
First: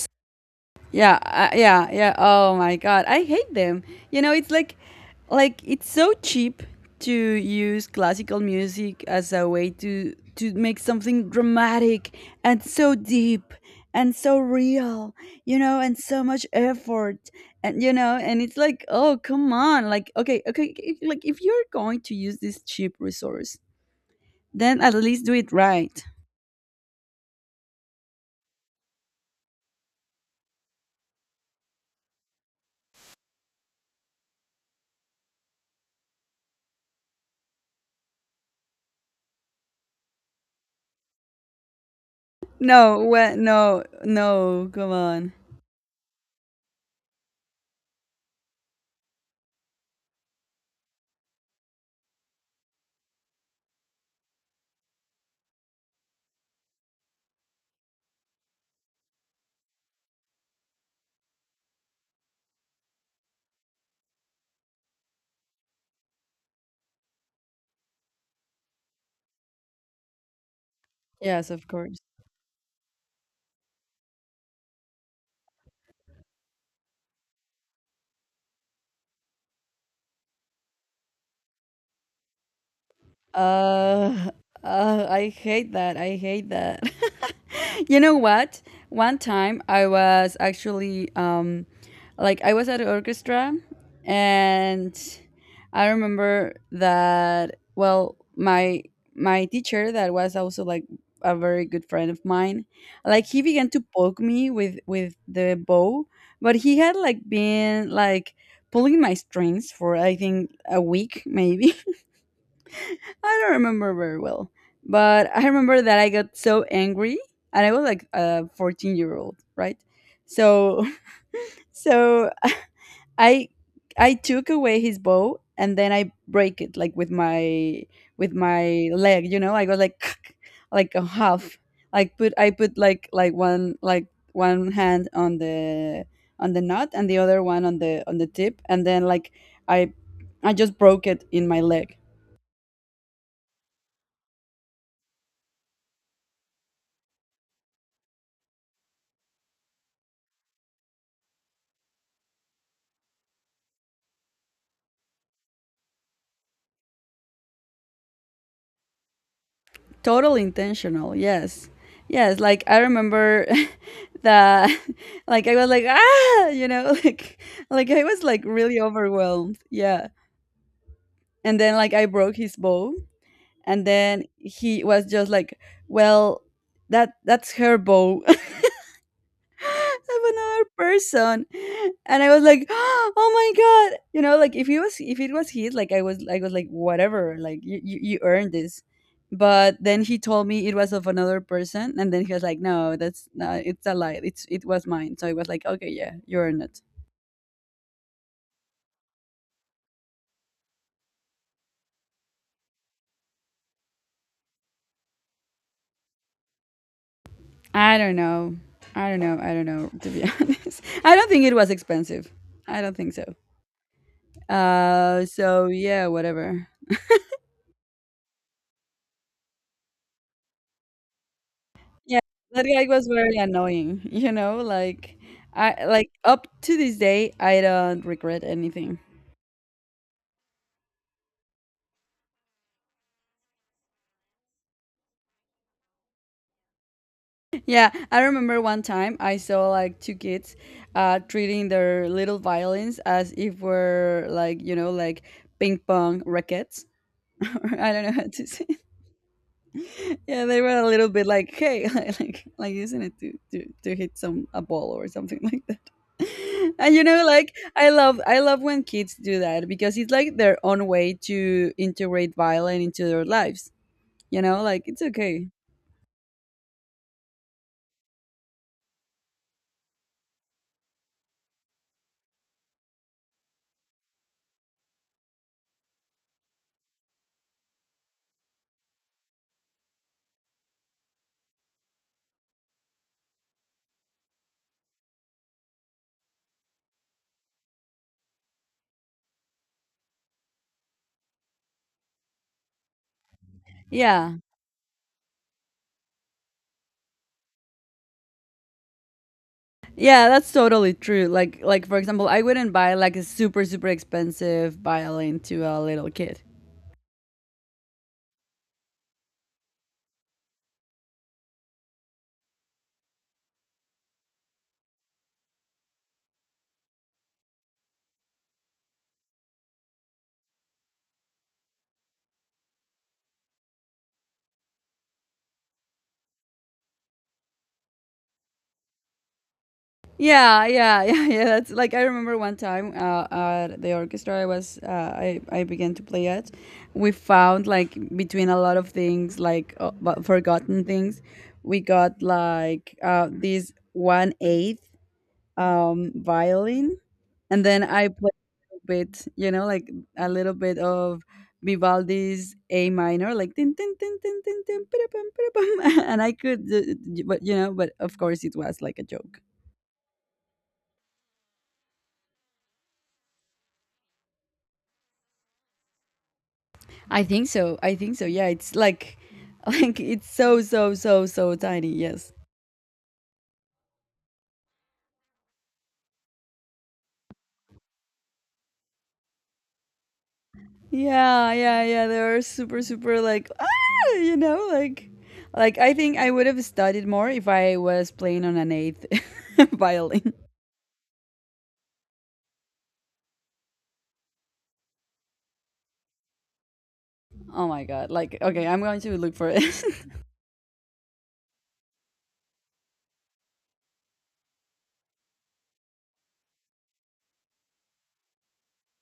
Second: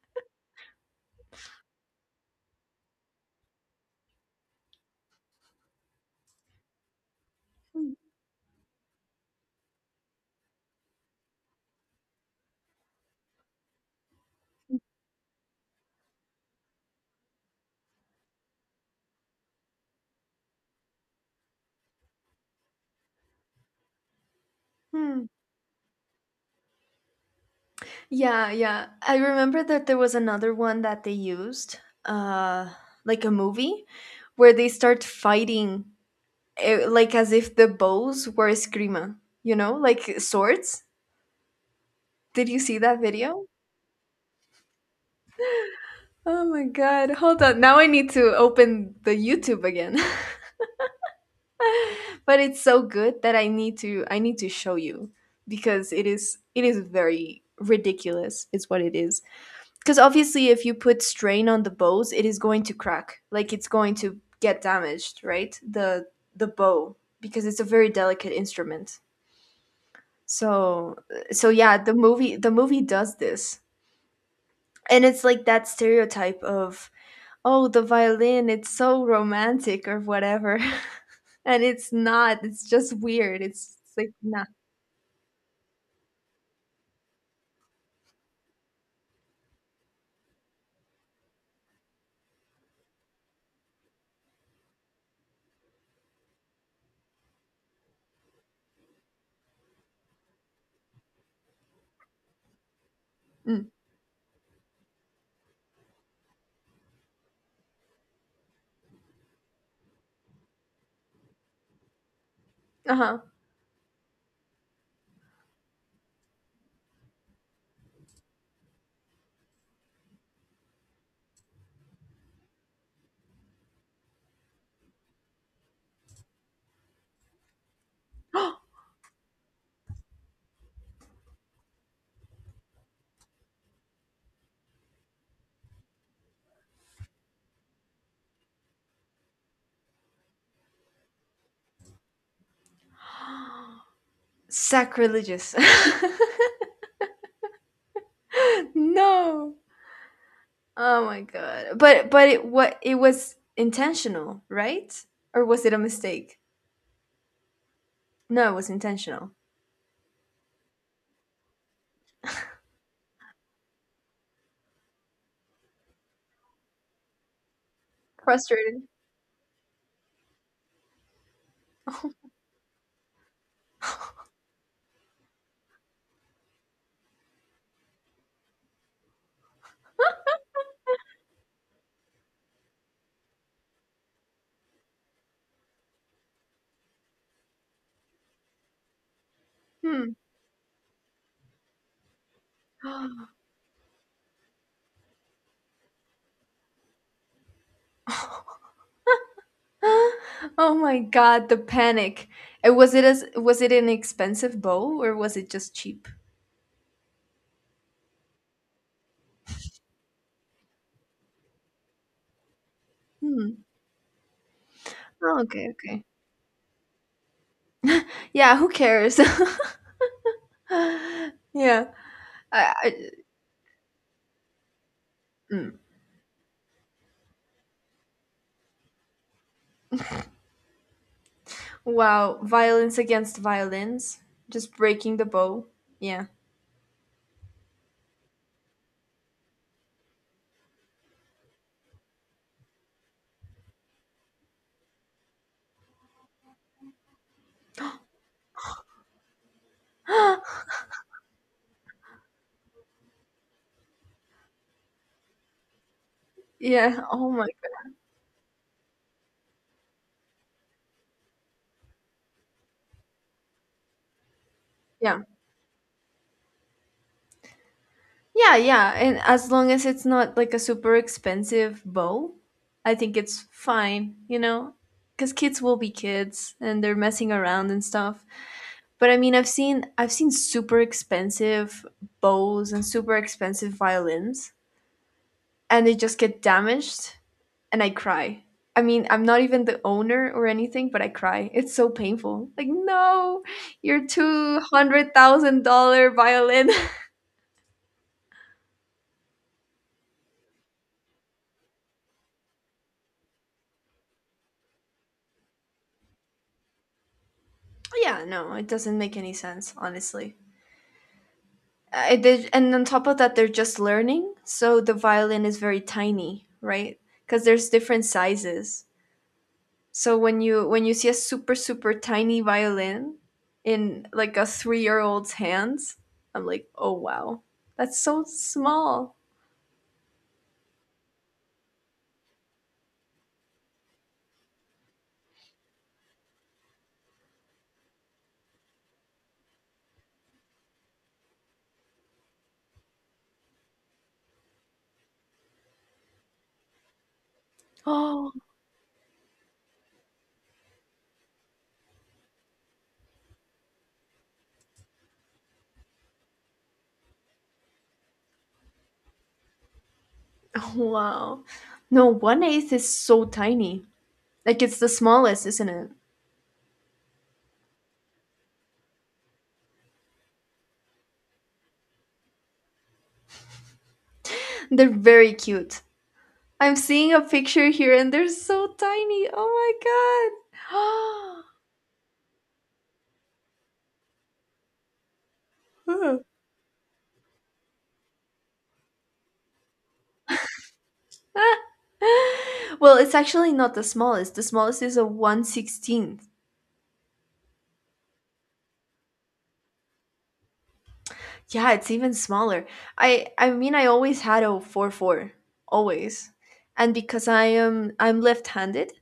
Speaker 1: Yeah, yeah, yeah. Oh my god, I hate them. You know, it's like it's so cheap to use classical music as a way to make something dramatic and so deep and so real. You know, and so much effort. And you know, and it's like, oh come on, like okay, okay, okay, like if you're going to use this cheap resource, then at least
Speaker 2: Mhm.
Speaker 1: do it right.
Speaker 2: Yeah, yeah, I remember that there was another one that they used, uh like a movie where they start fighting, like as if the bows were eskrima, like swords. Did you see
Speaker 1: No,
Speaker 2: that
Speaker 1: well,
Speaker 2: video?
Speaker 1: no, no, come on.
Speaker 2: Oh my god, hold on. Now I need to open the YouTube again. But it's so good that I need to show you because it is very ridiculous, is what it is. Cuz obviously if you put strain on the bows, it is going to crack. Like it's going to get damaged, right? The bow, because it's a very delicate instrument. So
Speaker 1: Yes, of
Speaker 2: yeah, the
Speaker 1: course.
Speaker 2: movie the movie does this. And it's like that stereotype of, oh, the violin, it's so romantic or whatever. And it's not. It's just weird. It's like
Speaker 1: Uh,
Speaker 2: nah.
Speaker 1: I hate that. I hate that. You know what? One time I was actually like I was at an orchestra, and I remember that, well, my teacher that was also like a very good friend of mine, like he
Speaker 2: Mm,
Speaker 1: began to poke me with the bow, but he had like been like pulling my strings for I think a week maybe.
Speaker 2: uh-huh.
Speaker 1: I don't remember very well, but I remember that I got so angry, and I was like a 14-year old, right? So, so I I took away his bow, and then I break it like with my leg, you know. I go like like a half, like put I put like one hand on the knot, and the other one on the tip, and then like I I just broke it in my leg.
Speaker 2: Sacrilegious. No. Oh my god. But it, what, it was intentional, right? Or was it a mistake? No, it was intentional.
Speaker 1: Totally intentional. Yes. Yes. Like I remember that like I was like, ah, you know, like I was like really
Speaker 2: Frustrated.
Speaker 1: overwhelmed. Yeah. And then like I broke his bow, and then he was just like, well, that's her bow. I'm another person. And I was like, oh my god. You know, like if it was his, like I was like, whatever, like you earned this. But then
Speaker 2: Hmm.
Speaker 1: he told me it was of another person, and then he was like, no, that's not, it's a lie. It was mine. So I was like, okay, yeah, you earned it.
Speaker 2: Oh my god, the panic. And was it an expensive bow, or was it just cheap?
Speaker 1: I don't know. I don't know. I don't know, to be honest. I don't think it was expensive. I don't think so.
Speaker 2: Hmm.
Speaker 1: Uh
Speaker 2: Oh,
Speaker 1: so
Speaker 2: okay, okay.
Speaker 1: yeah, whatever.
Speaker 2: Yeah, who cares? Yeah.
Speaker 1: Yeah, that guy was
Speaker 2: I,
Speaker 1: very annoying, you know, like,
Speaker 2: mm.
Speaker 1: I like, up to this day, I don't regret anything.
Speaker 2: Wow, violence against violence, just breaking the bow. Yeah.
Speaker 1: Yeah, I remember one time I saw like two kids treating their little violins as if were like, like ping pong rackets. I don't know how to say. Yeah, they were a little bit like, hey, like using it to hit some a ball or something like that. And
Speaker 2: Yeah.
Speaker 1: you know,
Speaker 2: Oh my
Speaker 1: like
Speaker 2: god.
Speaker 1: I love when kids do that, because it's like their own way to integrate violin into their lives. You know, like, it's
Speaker 2: Yeah.
Speaker 1: okay.
Speaker 2: Yeah, yeah. And as long as it's not like a super expensive bow, I think it's fine, you know? Because kids will be kids and they're messing around and stuff. But I mean, I've seen super expensive bows and super expensive violins, and they just get damaged, and I cry. I mean, I'm not even the owner or anything, but I cry. It's so painful. Like, no, your
Speaker 1: Yeah.
Speaker 2: $200,000 violin.
Speaker 1: Yeah, that's totally true. Like for example, I wouldn't buy like a super super expensive violin to a little kid.
Speaker 2: Yeah, no, it doesn't make any sense, honestly. I did, and on top of that, they're just learning, so the violin is very tiny, right? Because there's different sizes. So when you see a super super tiny violin in like a 3-year-old's hands, I'm like, "Oh wow. That's so small."
Speaker 1: Yeah, yeah, yeah, yeah. That's like, I remember one time at the orchestra I was I began to play at. We found like, between a lot of things like forgotten things, we got like this 1/8 violin, and then I
Speaker 2: Oh,
Speaker 1: played a bit, like a little bit of Vivaldi's A minor, like tin tin tin tin tin tin, pidapam, pidapam. And I could, but of course it was like a joke.
Speaker 2: Oh wow. No, 1/8 is so tiny. Like it's the smallest, isn't it?
Speaker 1: I think so. I think so. Yeah, it's like like it's so so so so tiny. Yes.
Speaker 2: They're very cute. I'm seeing a picture here and they're so tiny. Oh my
Speaker 1: Yeah, yeah, yeah. They are super super like you know, like like I think
Speaker 2: god.
Speaker 1: I would have studied more if I was playing on an eighth violin.
Speaker 2: Ah, well, it's actually not the smallest. The smallest is a 1/16.
Speaker 1: Oh my god. Like, okay, I'm going to look for it.
Speaker 2: Yeah, it's even smaller. I mean I always had a 4/4 always. And because I'm left-handed,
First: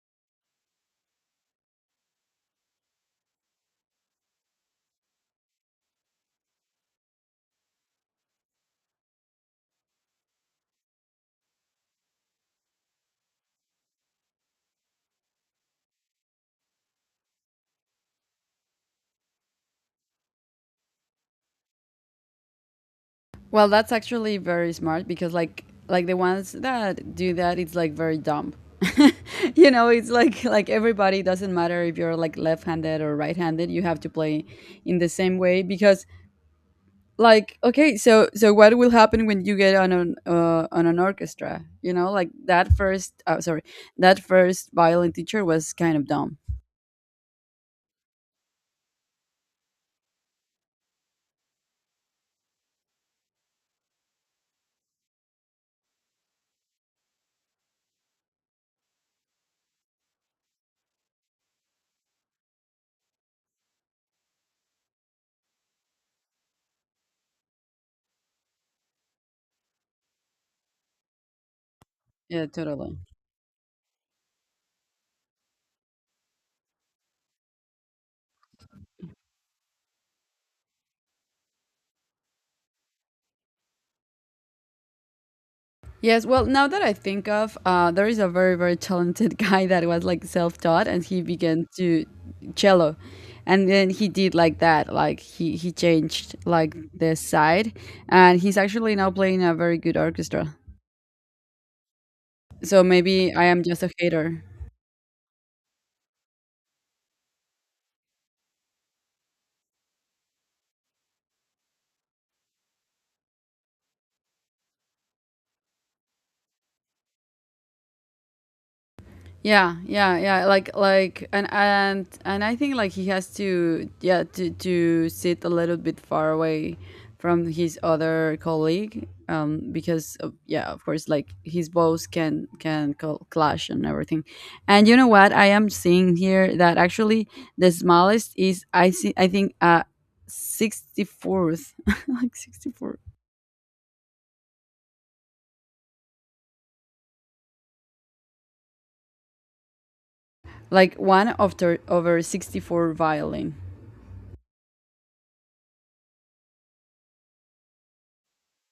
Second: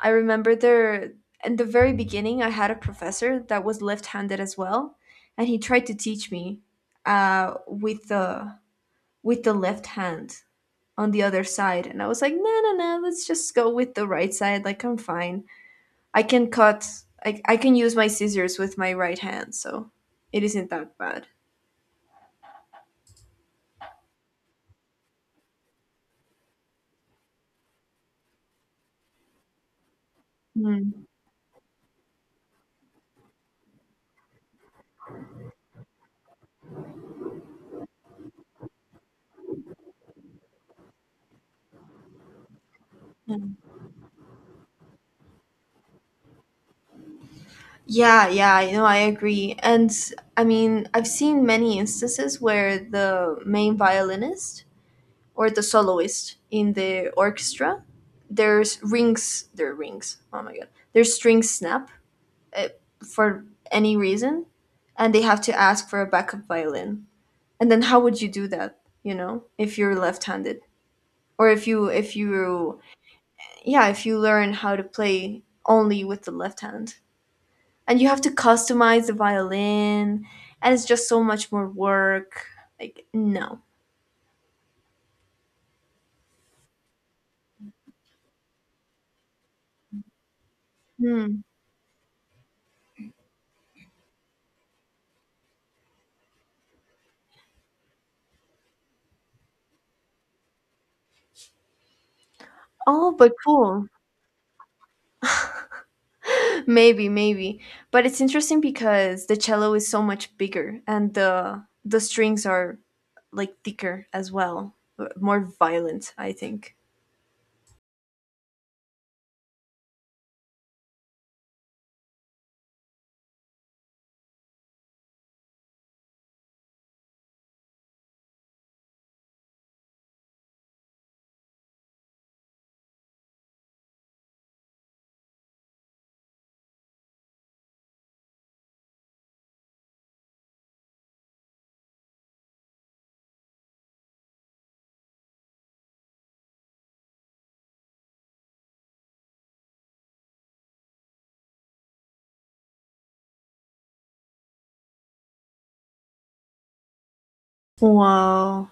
Speaker 2: I remember there in the very beginning I had a professor that was left-handed as well, and he tried to teach me with the left hand on the other side, and I was like, "No, no, no, let's just go with the right side. Like I'm fine. I can cut I can use my scissors with my right hand, so it isn't that bad."
Speaker 1: Well, that's actually very smart, because like the ones that do that, it's like very dumb. You know, it's like like
Speaker 2: Mm.
Speaker 1: everybody doesn't matter if you're like left-handed or right-handed, you have to play in the same way, because like, okay, so what will happen when you get on an on an orchestra? You know, like, that first
Speaker 2: Yeah.
Speaker 1: uh, sorry, that first violin teacher was kind of dumb.
Speaker 2: Yeah, yeah, I agree. And I mean, I've seen many instances where the main violinist or the soloist in the orchestra, there's rings, their rings. Oh my god. Their strings snap, uh, for any reason, and they have to ask for a backup violin. And then how would you do that, if you're left-handed, or if you if
Speaker 1: Yeah,
Speaker 2: you
Speaker 1: totally.
Speaker 2: yeah, if you learn how to play only with the left hand? And you have to customize the violin, and it's just so much more work, like no.
Speaker 1: Yes, well, now that I think of, there is a very, very talented guy that was like self-taught, and he
Speaker 2: Hmm.
Speaker 1: began to cello, and then he did like that, like he changed like the side, and he's actually now playing in a very good orchestra. So
Speaker 2: Oh, but
Speaker 1: maybe I am just
Speaker 2: cool.
Speaker 1: a hater.
Speaker 2: Maybe but it's interesting because the cello is so much bigger, and the strings are like thicker as well, more violent, I think.
Speaker 1: Yeah, yeah, yeah. And I think like he has to, yeah, to sit a little bit far away from his other colleague, because of, yeah, of course, like his boss can clash and everything. And you know what? I am seeing here that actually the smallest is, I see. I think 64th, like 64, like one of over 64 violin.
Speaker 2: Wow,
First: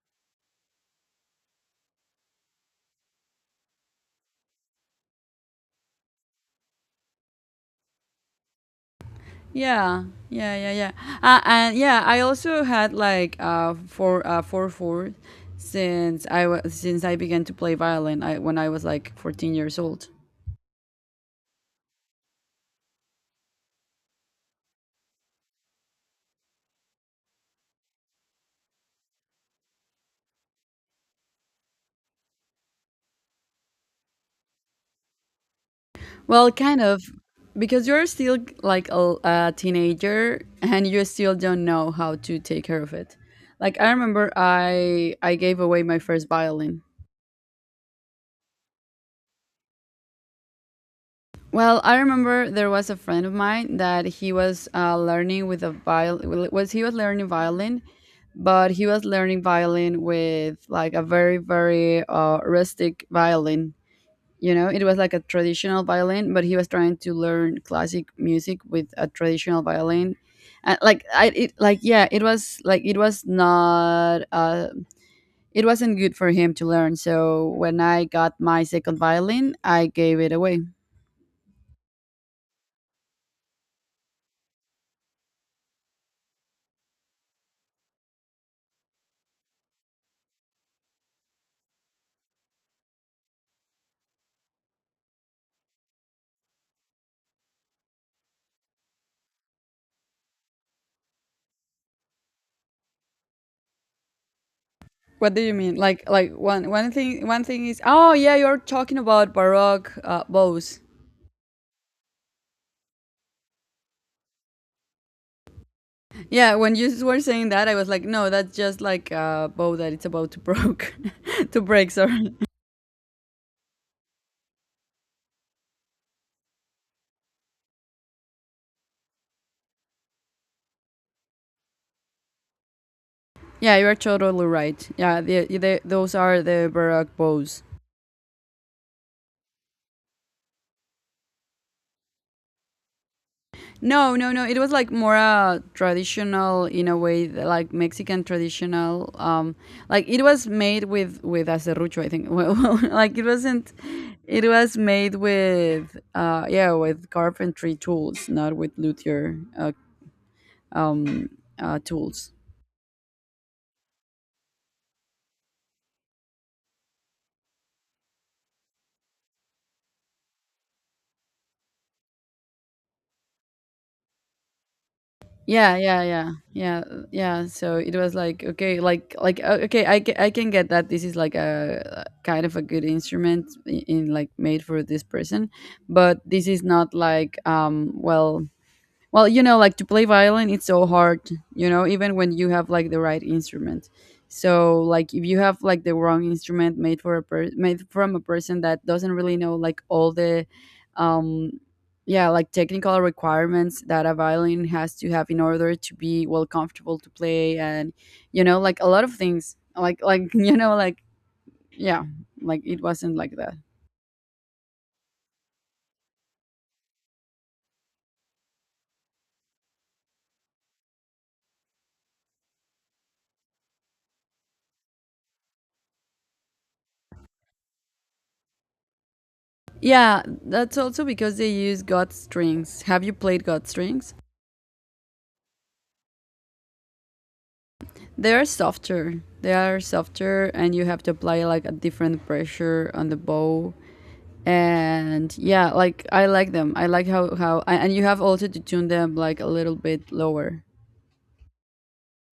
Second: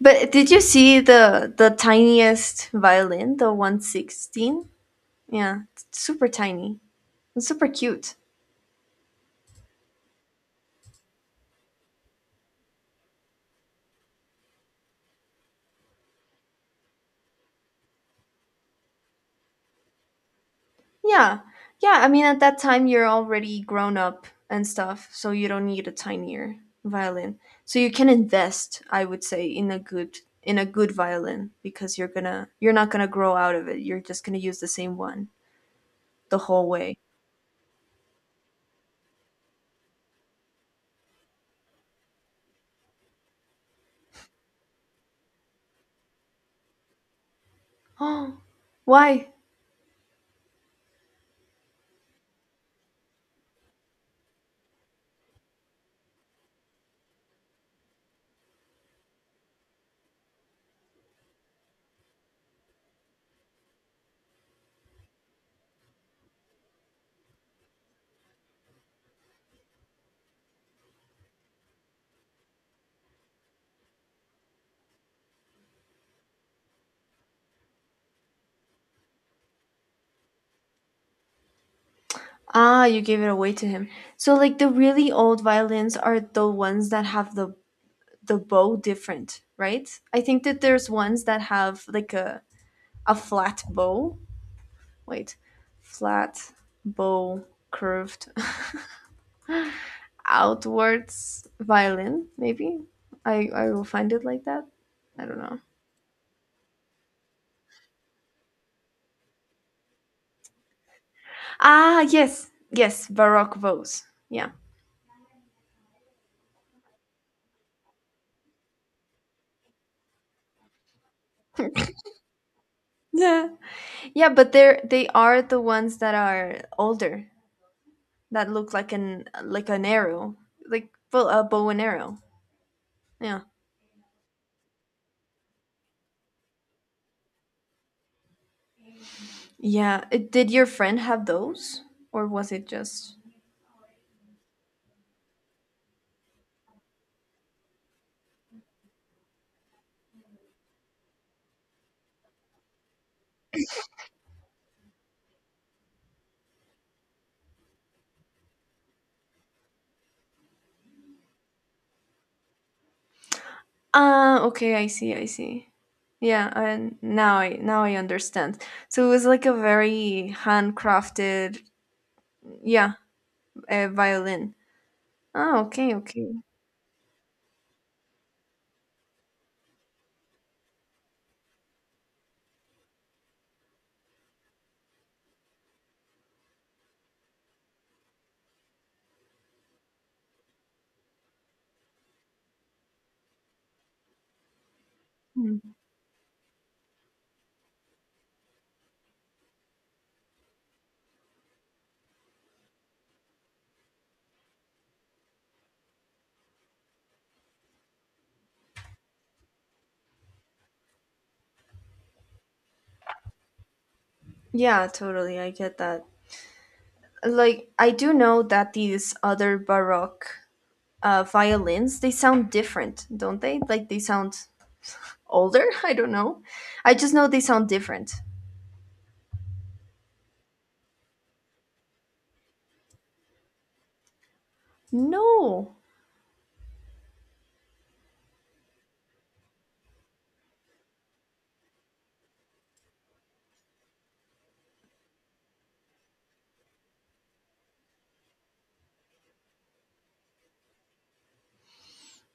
Speaker 2: but did you see the tiniest violin, the 1/16? Yeah, it's super tiny, it's super cute.
Speaker 1: Yeah, yeah, yeah, yeah. And yeah, I also had like 4/4 since I was since I began to play violin I when I was like 14 years old.
Speaker 2: Yeah. Yeah, I mean at that time you're already grown up and stuff, so you don't need a tinier violin. So you can invest, I would say, in a good violin because you're not going to grow out of it. You're just going to use the same one the
Speaker 1: Well,
Speaker 2: whole
Speaker 1: kind
Speaker 2: way.
Speaker 1: of, because you're still like a teenager and you still don't know how to take care of it. Like, I remember I gave away my first violin.
Speaker 2: Oh. Why?
Speaker 1: Well, I remember there was a friend of mine that he was learning with a violin. Was, he was learning violin, but he was learning violin with like a very very rustic violin. You know, it was like a traditional violin, but he was trying to learn classic music with a traditional violin, and like like, yeah, it was like it was not it wasn't good for him to learn. So when I got my second violin, I gave it away.
Speaker 2: Ah, you gave it away to him. So like the really old violins are the ones that have the bow different, right? I think that there's ones that have like a flat bow. Wait. Flat, bow, curved, outwards violin, maybe? I will find it like that. I
Speaker 1: What
Speaker 2: don't
Speaker 1: do you
Speaker 2: know.
Speaker 1: mean, like like one thing is, oh yeah, you're talking about baroque bows.
Speaker 2: Ah, yes, yes, Baroque vows. Yeah.
Speaker 1: Yeah, when you were saying that, I was like, no, that's just like a bow that it's about to broke, to break. Sorry.
Speaker 2: Yeah. Yeah, but they are the ones that are older, that look like an arrow, like a bow and arrow. Yeah.
Speaker 1: Yeah, you are totally right. Yeah, those are the baroque bows.
Speaker 2: Yeah. Did your friend have those, or was it just?
Speaker 1: No, no, no. It was like more traditional in a way, like Mexican traditional. Like, it was made with acerrucho, I think. Well, like, it wasn't. It was made with carpentry tools, not with luthier um, tools.
Speaker 2: Ah, okay, I see, I see. Yeah, and now I understand. So it was like a very handcrafted, yeah, a violin. Oh,
Speaker 1: Yeah,
Speaker 2: okay,
Speaker 1: yeah,
Speaker 2: okay.
Speaker 1: yeah, yeah, yeah. So it was like, okay, like okay, I can get that this is like a kind of a good instrument in like, made for this person, but this is not like well, like, to play violin, it's so hard, even when you have like the right instrument. So, like, if you have
Speaker 2: Mm.
Speaker 1: like the wrong instrument made for made from a person that doesn't really know like all the, um, yeah, like, technical requirements that a violin has to have in order to be well comfortable to play, and like a lot of things, like like, yeah, like it wasn't like that.
Speaker 2: Yeah, totally, I get that. Like I do know that these other baroque, violins, they sound different, don't they? Like they sound older. I don't know. I just know they sound different.
Speaker 1: Yeah, that's also because they use God strings. Have you played God strings?
Speaker 2: No.
Speaker 1: They are softer. They are softer, and you have to apply like a different pressure on the bow. And yeah, like I like them. I like and you have also to tune them like a little bit lower.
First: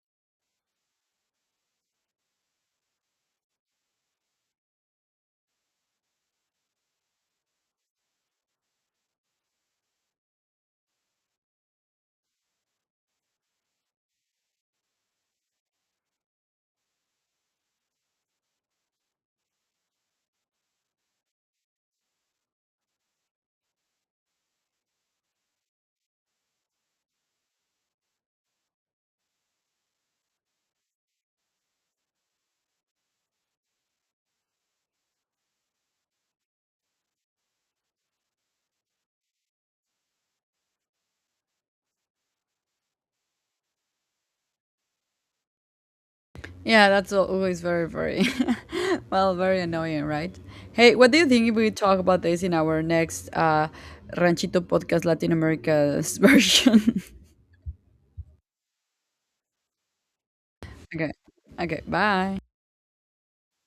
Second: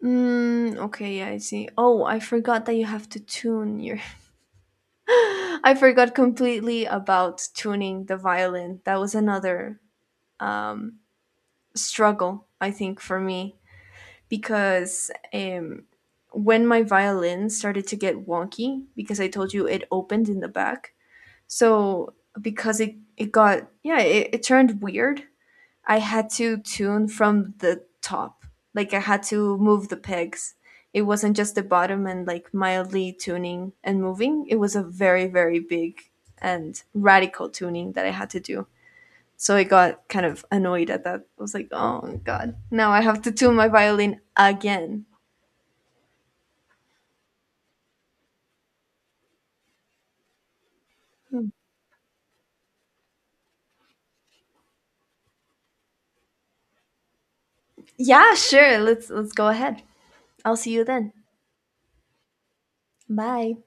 Speaker 2: Mm, okay, yeah, I see. Oh, I forgot that you have to tune your I forgot completely about tuning the violin. That was another um, struggle, I think, for me, because when my violin started to get wonky, because I told you it opened in the back, so because it got, yeah, it turned weird. I had to tune from the top. Like I had to move the pegs. It wasn't just the bottom and like mildly tuning and moving. It was a very, very big and radical tuning that I had to do. So I got kind of annoyed at that. I was like, oh god, now I have to tune my violin again.
Speaker 1: Yeah, that's always very very well, very annoying, right? Hey, what do you think if we talk about this in our next Ranchito Podcast Latin America's version?
Speaker 2: Yeah, sure. Let's go ahead. I'll see you
Speaker 1: Okay,
Speaker 2: then.
Speaker 1: okay, bye.
Speaker 2: Bye.